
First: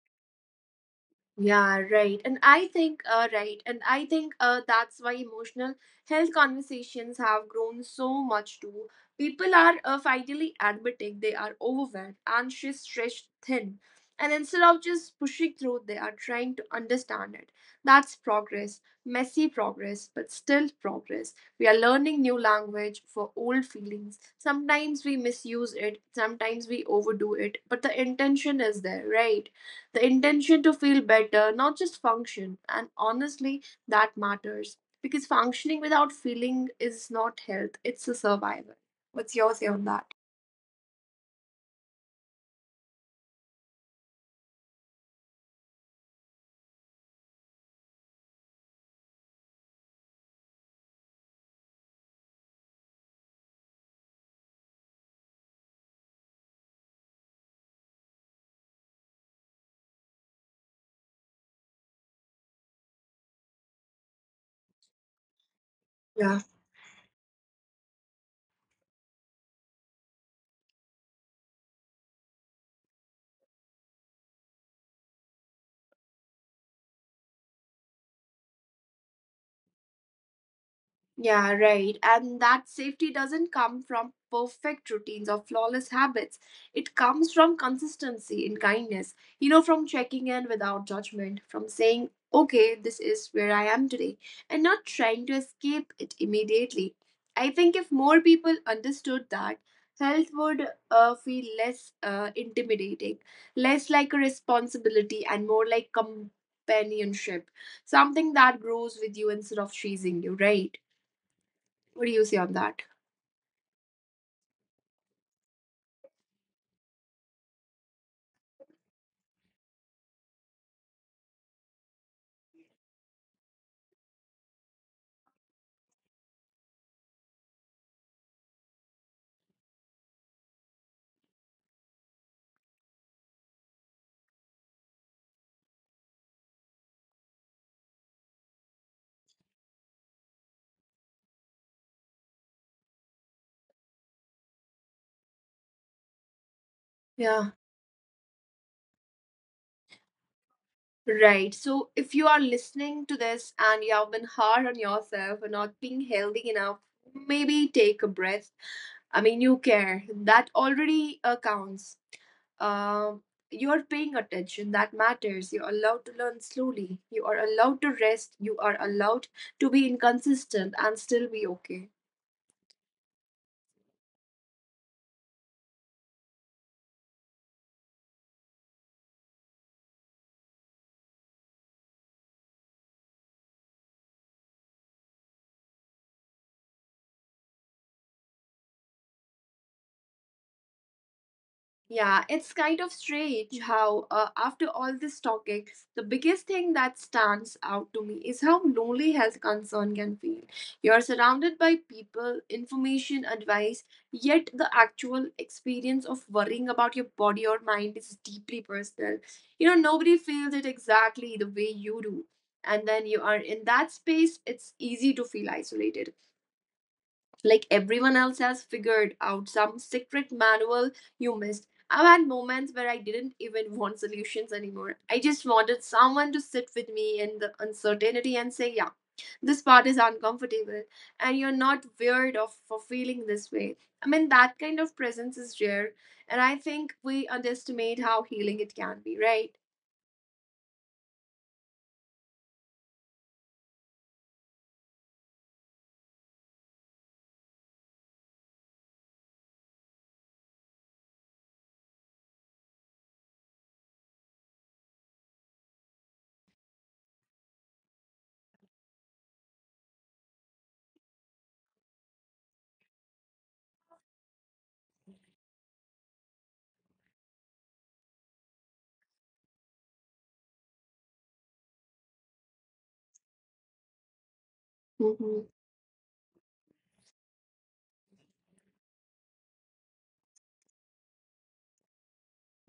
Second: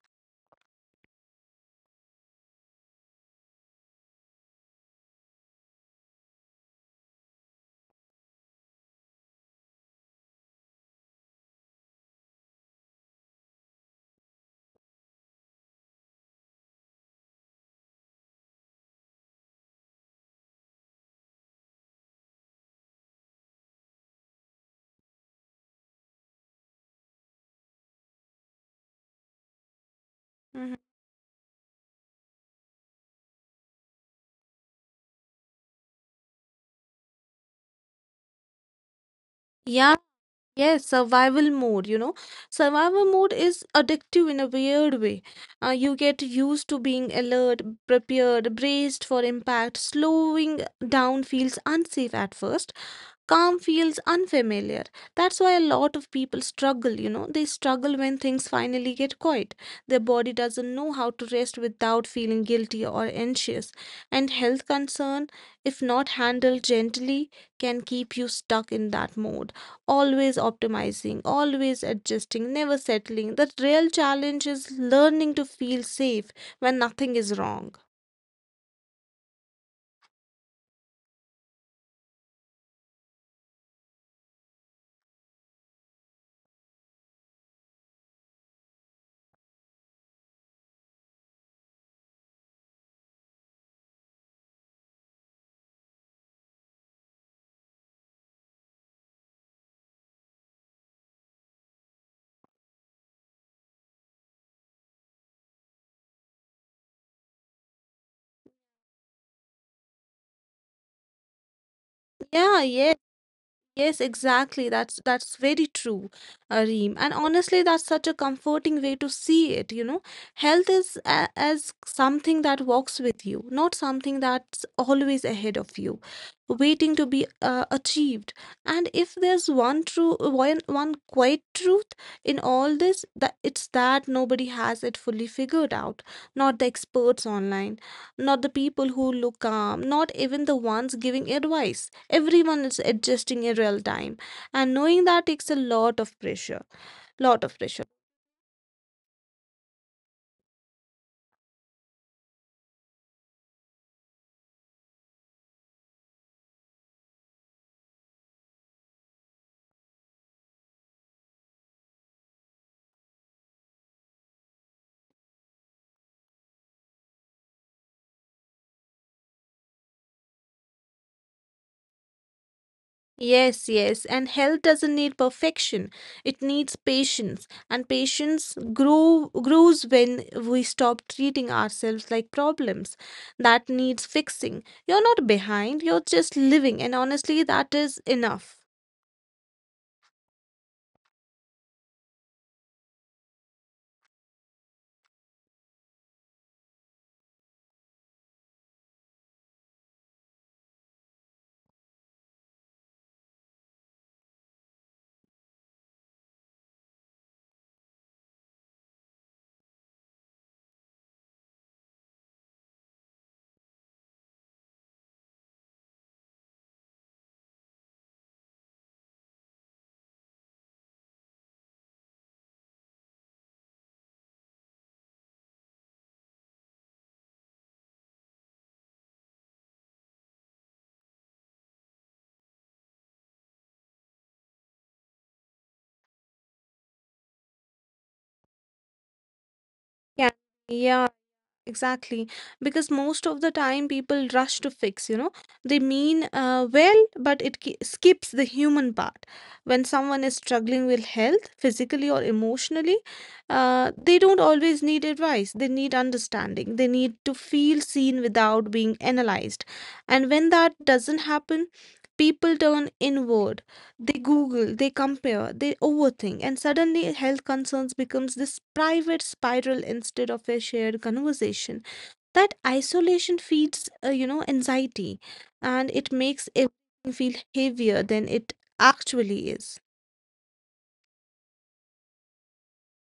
[SPEAKER 1] Yeah, right. And I think, uh, right. And I think uh, that's why emotional health conversations have grown so much too. People are uh, finally admitting they are overwhelmed, anxious, stretched thin. And instead of just pushing through, they are trying to understand it. That's progress, messy progress, but still progress. We are learning new language for old feelings. Sometimes we misuse it, sometimes we overdo it, but the intention is there, right? The intention
[SPEAKER 2] Mhm.
[SPEAKER 1] to feel better, not just function. And honestly, that matters because functioning without feeling is not health, it's a survival. What's your say on
[SPEAKER 2] Yeah,
[SPEAKER 1] that?
[SPEAKER 2] yes, survival mode, you know. Survival mode is addictive in a weird way. Uh, you get used to being alert, prepared, braced for impact. Slowing down feels unsafe at first. Calm feels unfamiliar. That's why a lot of people struggle, you know. They struggle when things finally get quiet. Their body doesn't know how to rest without feeling guilty or anxious. And health concern, if not
[SPEAKER 1] Yeah.
[SPEAKER 2] handled gently, can keep you stuck in that mode. Always optimizing, always adjusting, never settling. The real challenge is learning to feel safe when nothing is wrong.
[SPEAKER 1] Yeah, right. And that safety doesn't come from perfect routines or flawless habits. It comes from consistency in kindness, you know, from checking in without judgment, from saying, okay, this is where I am today, and not trying to escape it immediately. I think if more people understood that, health would uh, feel less uh, intimidating, less like a responsibility, and more like companionship, something that grows with you instead of chasing you, right? What do you say on
[SPEAKER 2] Yeah,
[SPEAKER 1] that?
[SPEAKER 2] yeah. Yes, exactly. That's that's very true, Areem. And honestly, that's such a comforting way to see it, you know. Health is a as something that walks with you, not something that's always ahead of you, waiting to be uh, achieved. And if there's one true one one quiet truth in all this, that it's that nobody has it fully figured out, not the experts online, not the people who look calm, not even the ones giving advice. Everyone is adjusting in real time, and knowing that takes a lot of pressure. Lot
[SPEAKER 1] Yeah,
[SPEAKER 2] of pressure.
[SPEAKER 1] right. So if you are listening to this and you have been hard on yourself and not being healthy enough, maybe take a breath. I mean, you care. That already uh, counts. Um, you are paying attention. That matters. You are allowed to learn slowly. You are allowed to rest. You are allowed to be inconsistent and still be okay.
[SPEAKER 2] Yes, yes, and health doesn't need perfection. It needs patience, and patience grow, grows when we stop treating ourselves like problems that needs fixing. You're not behind, you're just living, and honestly, that is enough.
[SPEAKER 1] Yeah, it's kind of strange how, uh, after all this talking, the biggest thing that stands out to me is how lonely health concern can feel. You're surrounded by people, information, advice, yet the actual experience of worrying about your body or mind is deeply personal. You know, nobody feels it exactly the way you do. And then you are in that space, it's easy to feel isolated, like everyone else has figured out some secret manual you missed. I've had moments where I didn't even want solutions anymore. I just wanted someone to sit with me in the uncertainty and say, yeah, this part is uncomfortable, and you're not weird of, for feeling this way. I mean, that kind of presence is rare, and I think we underestimate how healing it can be, right?
[SPEAKER 2] Yeah, yeah. Exactly, because most of the time people rush to fix, you know, they mean uh, well, but it ki- skips the human part. When someone is struggling with health, physically or emotionally, uh, they don't always need advice. They need understanding. They need to feel seen without being analyzed. And when that doesn't happen, people turn inward. They Google, they compare, they overthink, and suddenly health concerns becomes this private spiral instead of a shared conversation. That isolation feeds, uh, you know, anxiety,
[SPEAKER 1] Mhm.
[SPEAKER 2] and it makes everything feel heavier than it actually is.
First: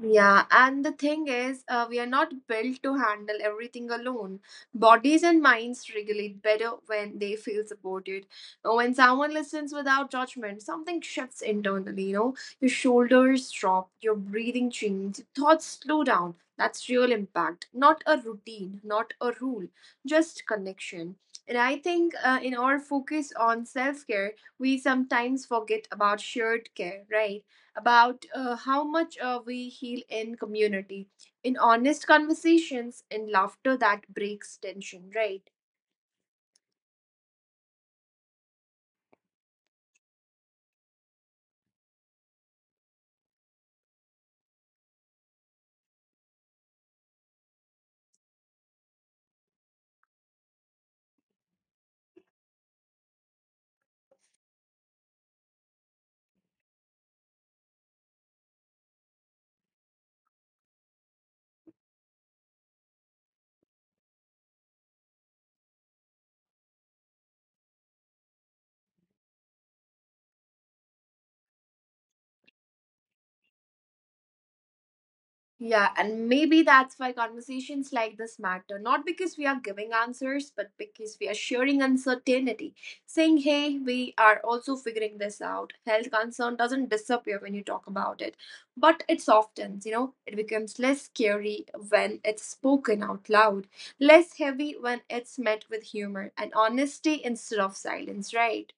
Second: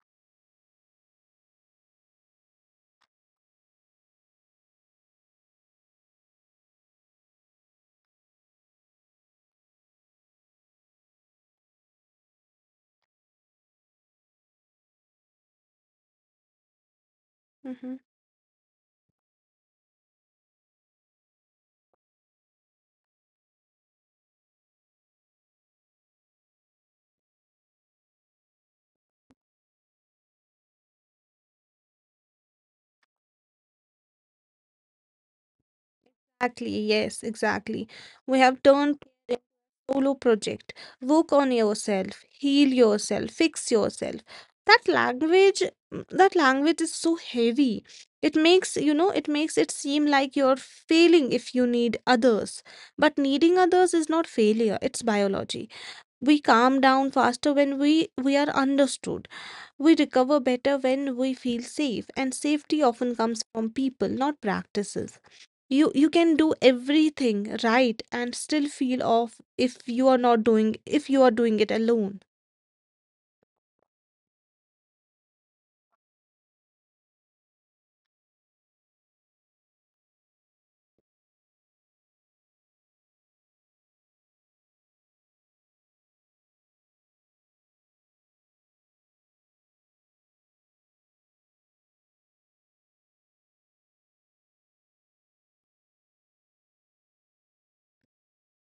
[SPEAKER 1] Yeah, and the thing is, uh, we are not built to handle everything alone. Bodies and minds regulate better when they feel supported. Uh, When someone listens without judgment, something shifts internally, you know. Your shoulders drop, your breathing changes, thoughts slow down. That's real impact,
[SPEAKER 2] Mhm.
[SPEAKER 1] not a routine, not a rule, just connection. And I think uh, in our focus on self care, we sometimes forget about shared care, right? About uh, how much uh, we heal in community, in honest conversations, in laughter that breaks tension, right?
[SPEAKER 2] Exactly. Yes, exactly. We have turned. Solo project. Work on yourself, heal yourself, fix yourself. That language, mm, that language is so heavy. It makes, you know, it makes it seem like you're failing if you need others. But needing others is not failure, it's biology. We calm down faster when we we are understood. We recover better when we feel safe, and safety often comes from people, not practices. You you can do everything right and still feel off if you are not doing if you are doing it alone.
[SPEAKER 1] Yeah, and maybe that's why conversations like this matter. Not because we are giving answers, but because we are sharing uncertainty. Saying, hey, we are also figuring this out. Health concern doesn't disappear when you talk about it, but it softens, you know, it becomes less scary when it's spoken out loud, less heavy when it's met with humor and honesty instead of silence, right?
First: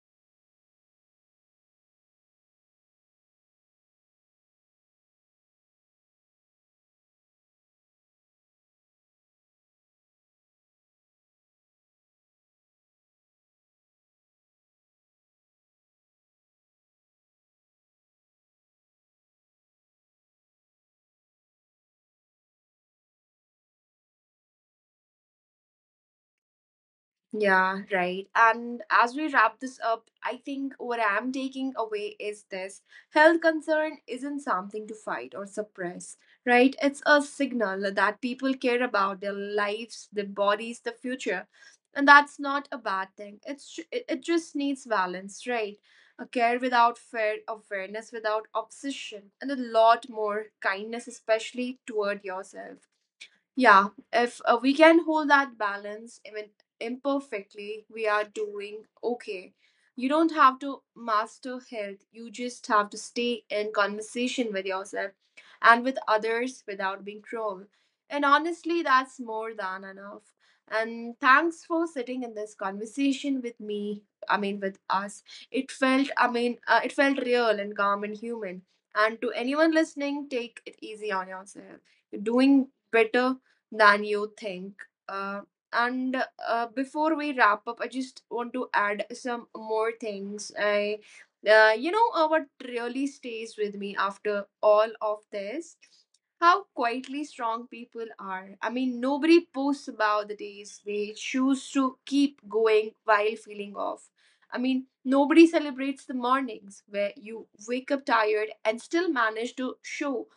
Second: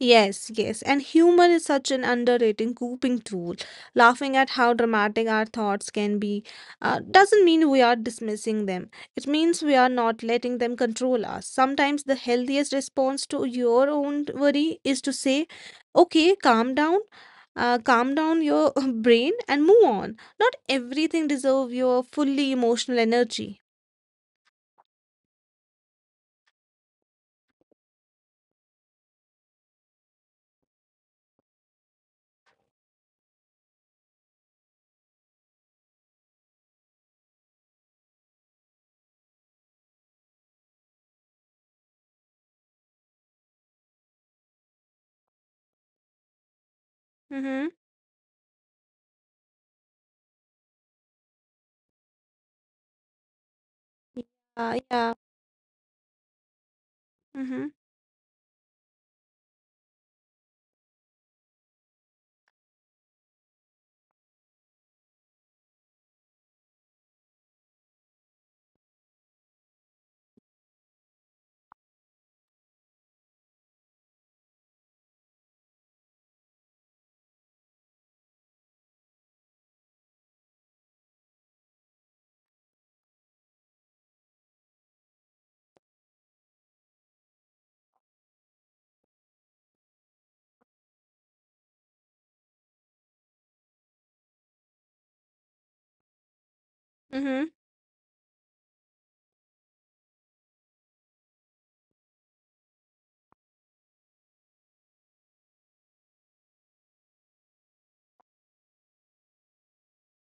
[SPEAKER 2] Yes, yes. And humor is such an underrated coping tool. Laughing at how dramatic our thoughts can be uh, doesn't mean we are dismissing them. It means we are not letting them control us. Sometimes the healthiest response to your own worry is to say, okay, calm down, uh, calm down your [laughs] brain and move on. Not everything deserves your fully emotional energy.
[SPEAKER 1] Yeah, right. And as we wrap this up, I think what I'm taking away is this: health concern isn't something to fight or suppress, right? It's a signal that people care about their lives, their bodies, the future. And that's not a bad thing. It's ju- it it just needs balance, right? A care without fear,
[SPEAKER 2] Mhm.
[SPEAKER 1] awareness without obsession, and a lot more kindness, especially toward yourself. Yeah, if uh, we
[SPEAKER 2] Yeah,
[SPEAKER 1] can
[SPEAKER 2] yeah.
[SPEAKER 1] hold that balance, even
[SPEAKER 2] Mhm,
[SPEAKER 1] imperfectly, we are doing okay. You don't have to master health, you just have to stay in conversation with yourself and with others without being cruel. And honestly, that's more than enough. And thanks for sitting in this conversation with me. I mean, with us. It felt, I mean, uh, it felt real and calm and human. And to anyone listening, take it easy on yourself. You're doing better than you think. Uh, and uh, Before we wrap up, I just want to add some more things. I, uh, you know, uh, what really stays with me after all of this? How quietly
[SPEAKER 2] mhm.
[SPEAKER 1] strong people are. I mean, nobody posts about the days they choose to keep going while feeling off. I mean, nobody celebrates the mornings where you wake up tired and still manage to show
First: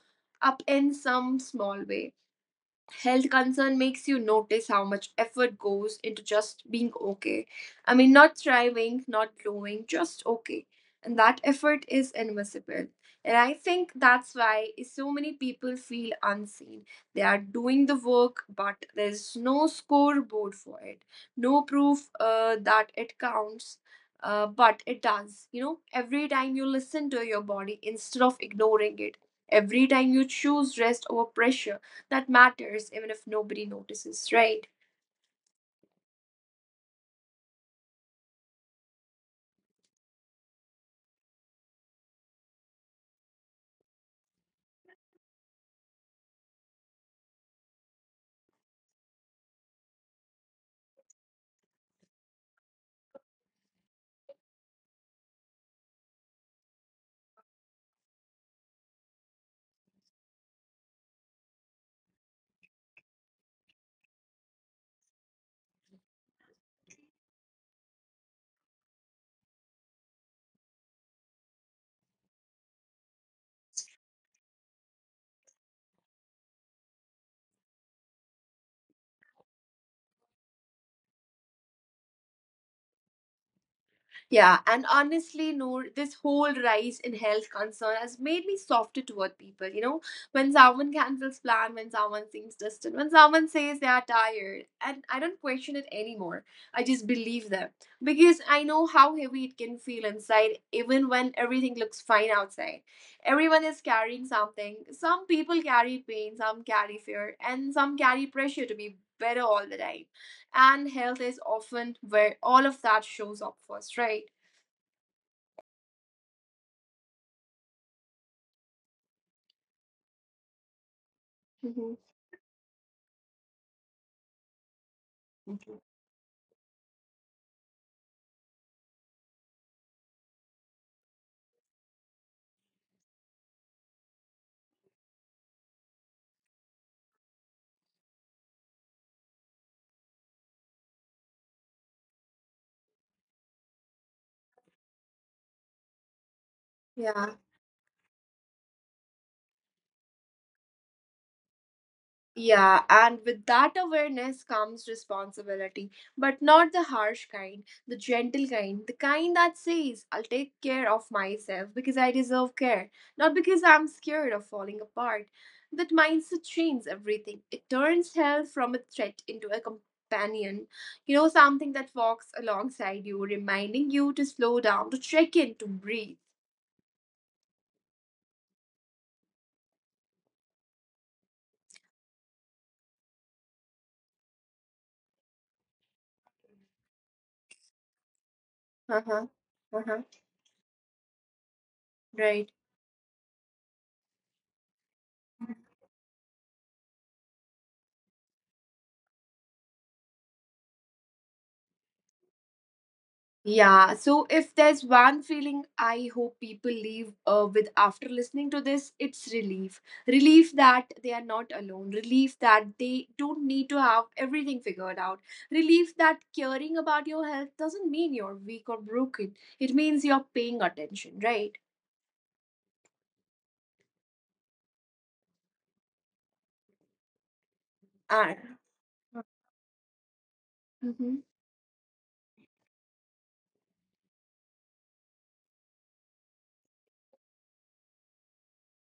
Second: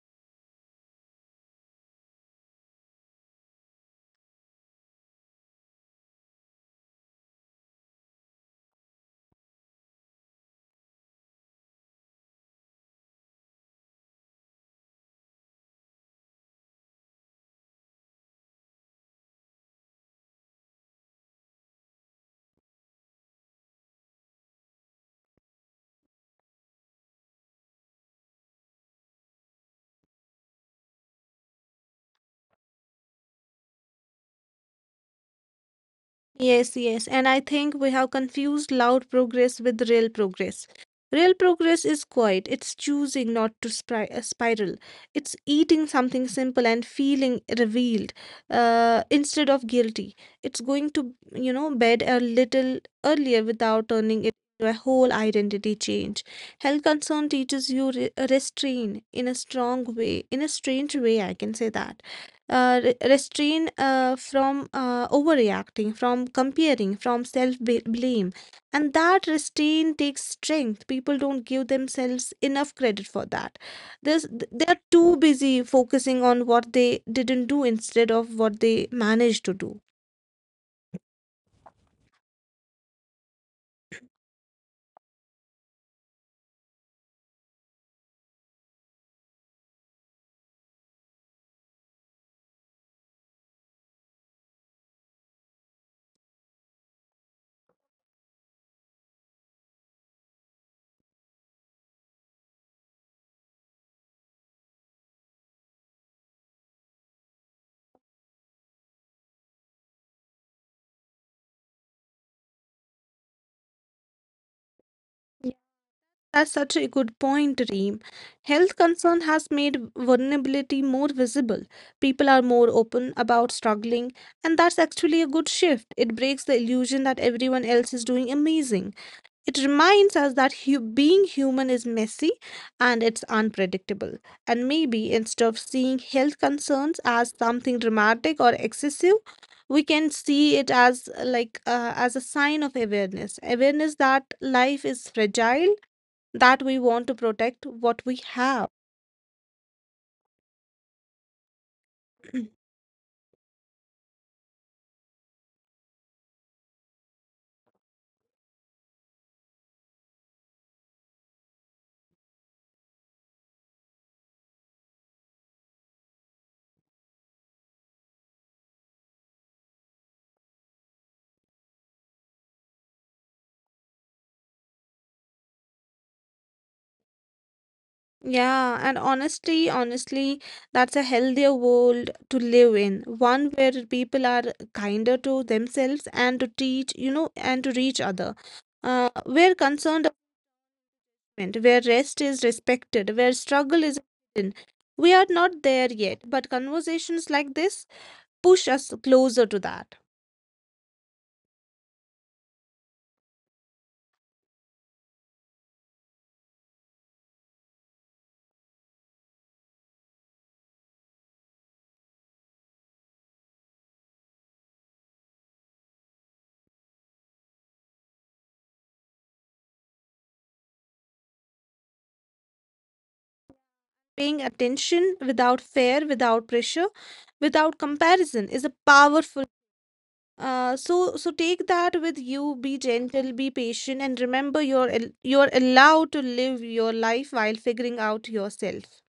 [SPEAKER 1] up in some small way. Health concern makes you notice how much effort goes into just being okay. I mean, not striving, not glowing, just okay. And that effort is invisible. And I think that's why so many people feel unseen. They are doing the work, but there's no scoreboard for it, no proof uh, that it counts. Uh, but it does. You know, every time you listen to your body instead of ignoring it, every time you choose rest over pressure, that matters, even if nobody notices, right?
[SPEAKER 2] Yes, yes. And I think we have confused loud progress with real progress. Real progress is quiet, it's choosing not to spri- uh, spiral, it's eating something simple and feeling revealed uh, instead of guilty. It's going to, you know, bed a little earlier without turning it into a whole identity change. Health concern teaches you re- restraint in a strong way, in a strange way, I can say that, uh, re- restrain uh, from uh, overreacting, from comparing, from self blame. And that restraint takes strength. People don't give themselves enough credit for that. There's, they are too busy focusing on what they didn't do instead of what they managed to do.
[SPEAKER 1] Yeah, and honestly, Noor, this whole rise in health concern has made me softer toward people, you know. When someone cancels plan, when someone seems distant, when someone says they are tired, and I don't question it anymore, I just believe them, because I know how heavy it can feel inside even when everything looks fine outside. Everyone is carrying something. Some people carry pain, some carry fear, and some carry pressure to be better all the time, and health is often where all of that shows up first, right?
[SPEAKER 2] Yeah, that's such a good point, Reem. Health concern has made vulnerability more visible.
[SPEAKER 1] Mm-hmm.
[SPEAKER 2] People are more open about struggling, and that's actually a good shift.
[SPEAKER 1] Mhm.
[SPEAKER 2] It breaks the illusion that everyone else is doing amazing. It reminds us that hu- being human is messy and it's unpredictable. And maybe instead of seeing health concerns as something dramatic or excessive, we can see it as uh, like uh, as a sign of awareness awareness that life is fragile, that we want to
[SPEAKER 1] Yeah,
[SPEAKER 2] protect what we have.
[SPEAKER 1] yeah, and with that awareness comes responsibility, but not the harsh
[SPEAKER 2] [clears throat]
[SPEAKER 1] kind, the gentle kind, the kind that says, I'll take care of myself because I deserve care, not because I'm scared of falling apart. That mindset changes everything. It turns health from a threat into a companion, you know, something that walks alongside you, reminding you to slow down, to check in, to breathe.
[SPEAKER 2] Yeah, and honestly, honestly, that's a healthier world to live in. One where people are kinder to themselves and to teach, you know, and to each other. Uh, where
[SPEAKER 1] Uh-huh.
[SPEAKER 2] concerned,
[SPEAKER 1] Uh-huh.
[SPEAKER 2] government, where rest is
[SPEAKER 1] Right.
[SPEAKER 2] respected, where struggle is hidden. We are not there yet, but conversations like this push us closer to that.
[SPEAKER 1] Yeah. So if there's one feeling I hope people leave uh, with after listening to this, it's relief. Relief that they are not alone. Relief that they don't need to have everything figured out. Relief that caring about your health doesn't mean you're weak or broken. It means you're paying attention, right?
[SPEAKER 2] Paying attention without fear, without pressure, without
[SPEAKER 1] And
[SPEAKER 2] comparison is a powerful. Uh, so so
[SPEAKER 1] Mhm.
[SPEAKER 2] take that with you. Be gentle, be patient, and remember you're al- you're allowed to live your life while figuring out yourself.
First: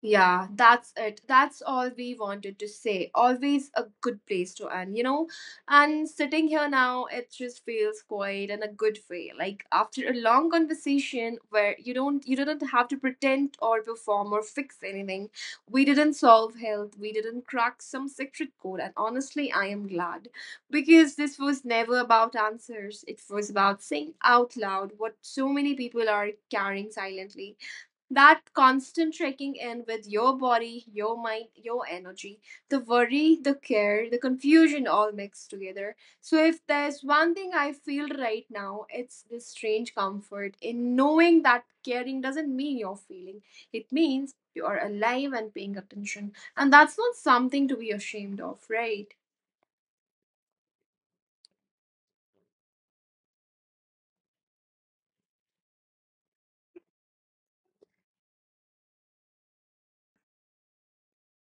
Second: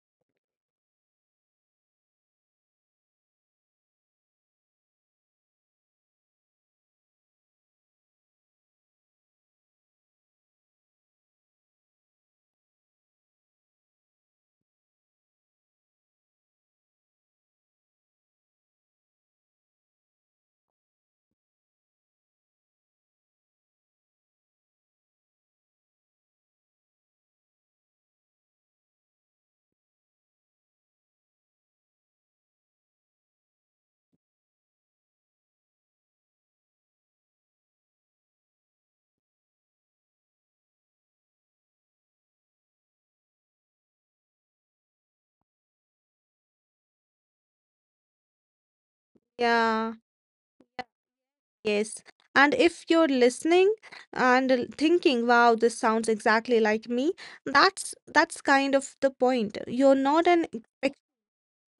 [SPEAKER 1] Yeah, that's it. That's all we wanted to say. Always a good place to end, you know? And sitting here now, it just feels quiet in a good way. Like after a long conversation where you don't you didn't have to pretend or perform or fix anything. We didn't solve health, we didn't crack some secret code, and honestly, I am glad. Because this was never about answers. It was about saying out loud what so many people are carrying silently, that constant checking in with your body, your mind, your energy, the worry, the care, the confusion all mixed together. So, if there's one thing I feel right now, it's this strange comfort in knowing that caring doesn't mean you're feeling, it means you are alive and paying attention. And that's not something to be ashamed of, right?
[SPEAKER 2] Yeah, yes. And if you're listening and l- thinking, wow, this sounds exactly like me, that's that's kind of the point. You're not an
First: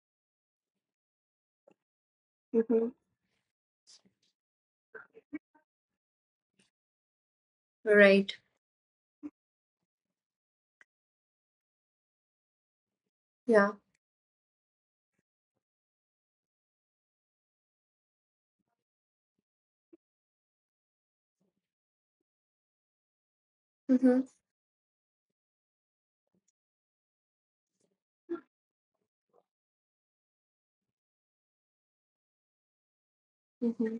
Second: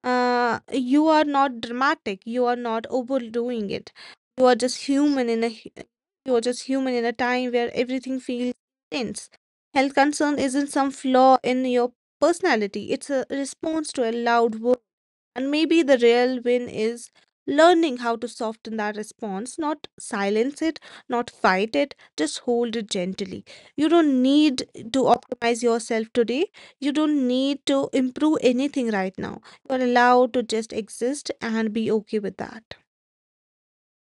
[SPEAKER 2] uh, you are not dramatic, you are not
[SPEAKER 1] Mm-hmm.
[SPEAKER 2] overdoing it, you are just human in a hu- you are just human in a time where everything
[SPEAKER 1] Right.
[SPEAKER 2] feels tense. Health concern isn't some flaw in your personality, it's a
[SPEAKER 1] Yeah.
[SPEAKER 2] response to a loud world. And maybe the real win is learning how to soften that response, not silence it, not fight it, just hold it gently. You don't
[SPEAKER 1] Mm-hmm.
[SPEAKER 2] need to optimize yourself today. You don't need to improve anything right now. You're allowed to just exist and be okay with that.
[SPEAKER 1] Mm-hmm.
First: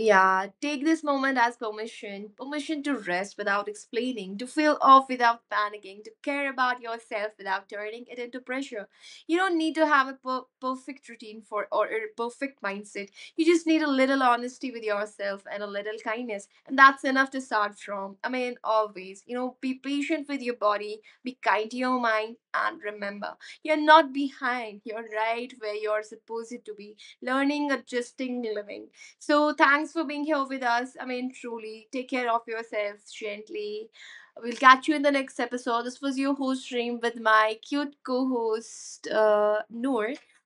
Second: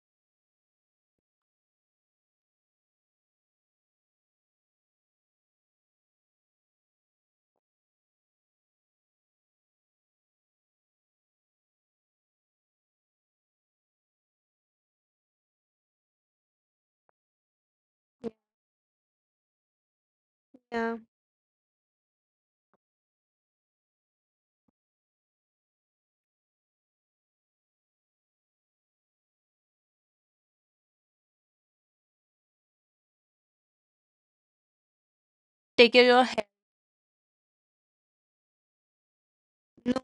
[SPEAKER 1] Yeah, take this moment as permission, permission to rest without explaining, to feel off without panicking, to care about yourself without turning it into pressure. You don't need to have a per- perfect routine for or a perfect mindset. You just need a little honesty with yourself and a little kindness, and that's enough to start from. I mean, always, you know, be patient with your body,
[SPEAKER 2] Yeah.
[SPEAKER 1] be kind to your mind, and remember, you're not behind, you're right where you're supposed to be, learning, adjusting, living. So thanks for being here with us. I mean, truly, take care of yourselves gently. We'll catch you in the next episode. This was your
[SPEAKER 2] Take care of your
[SPEAKER 1] host,
[SPEAKER 2] health.
[SPEAKER 1] Reem, with my cute co host, uh, Noor.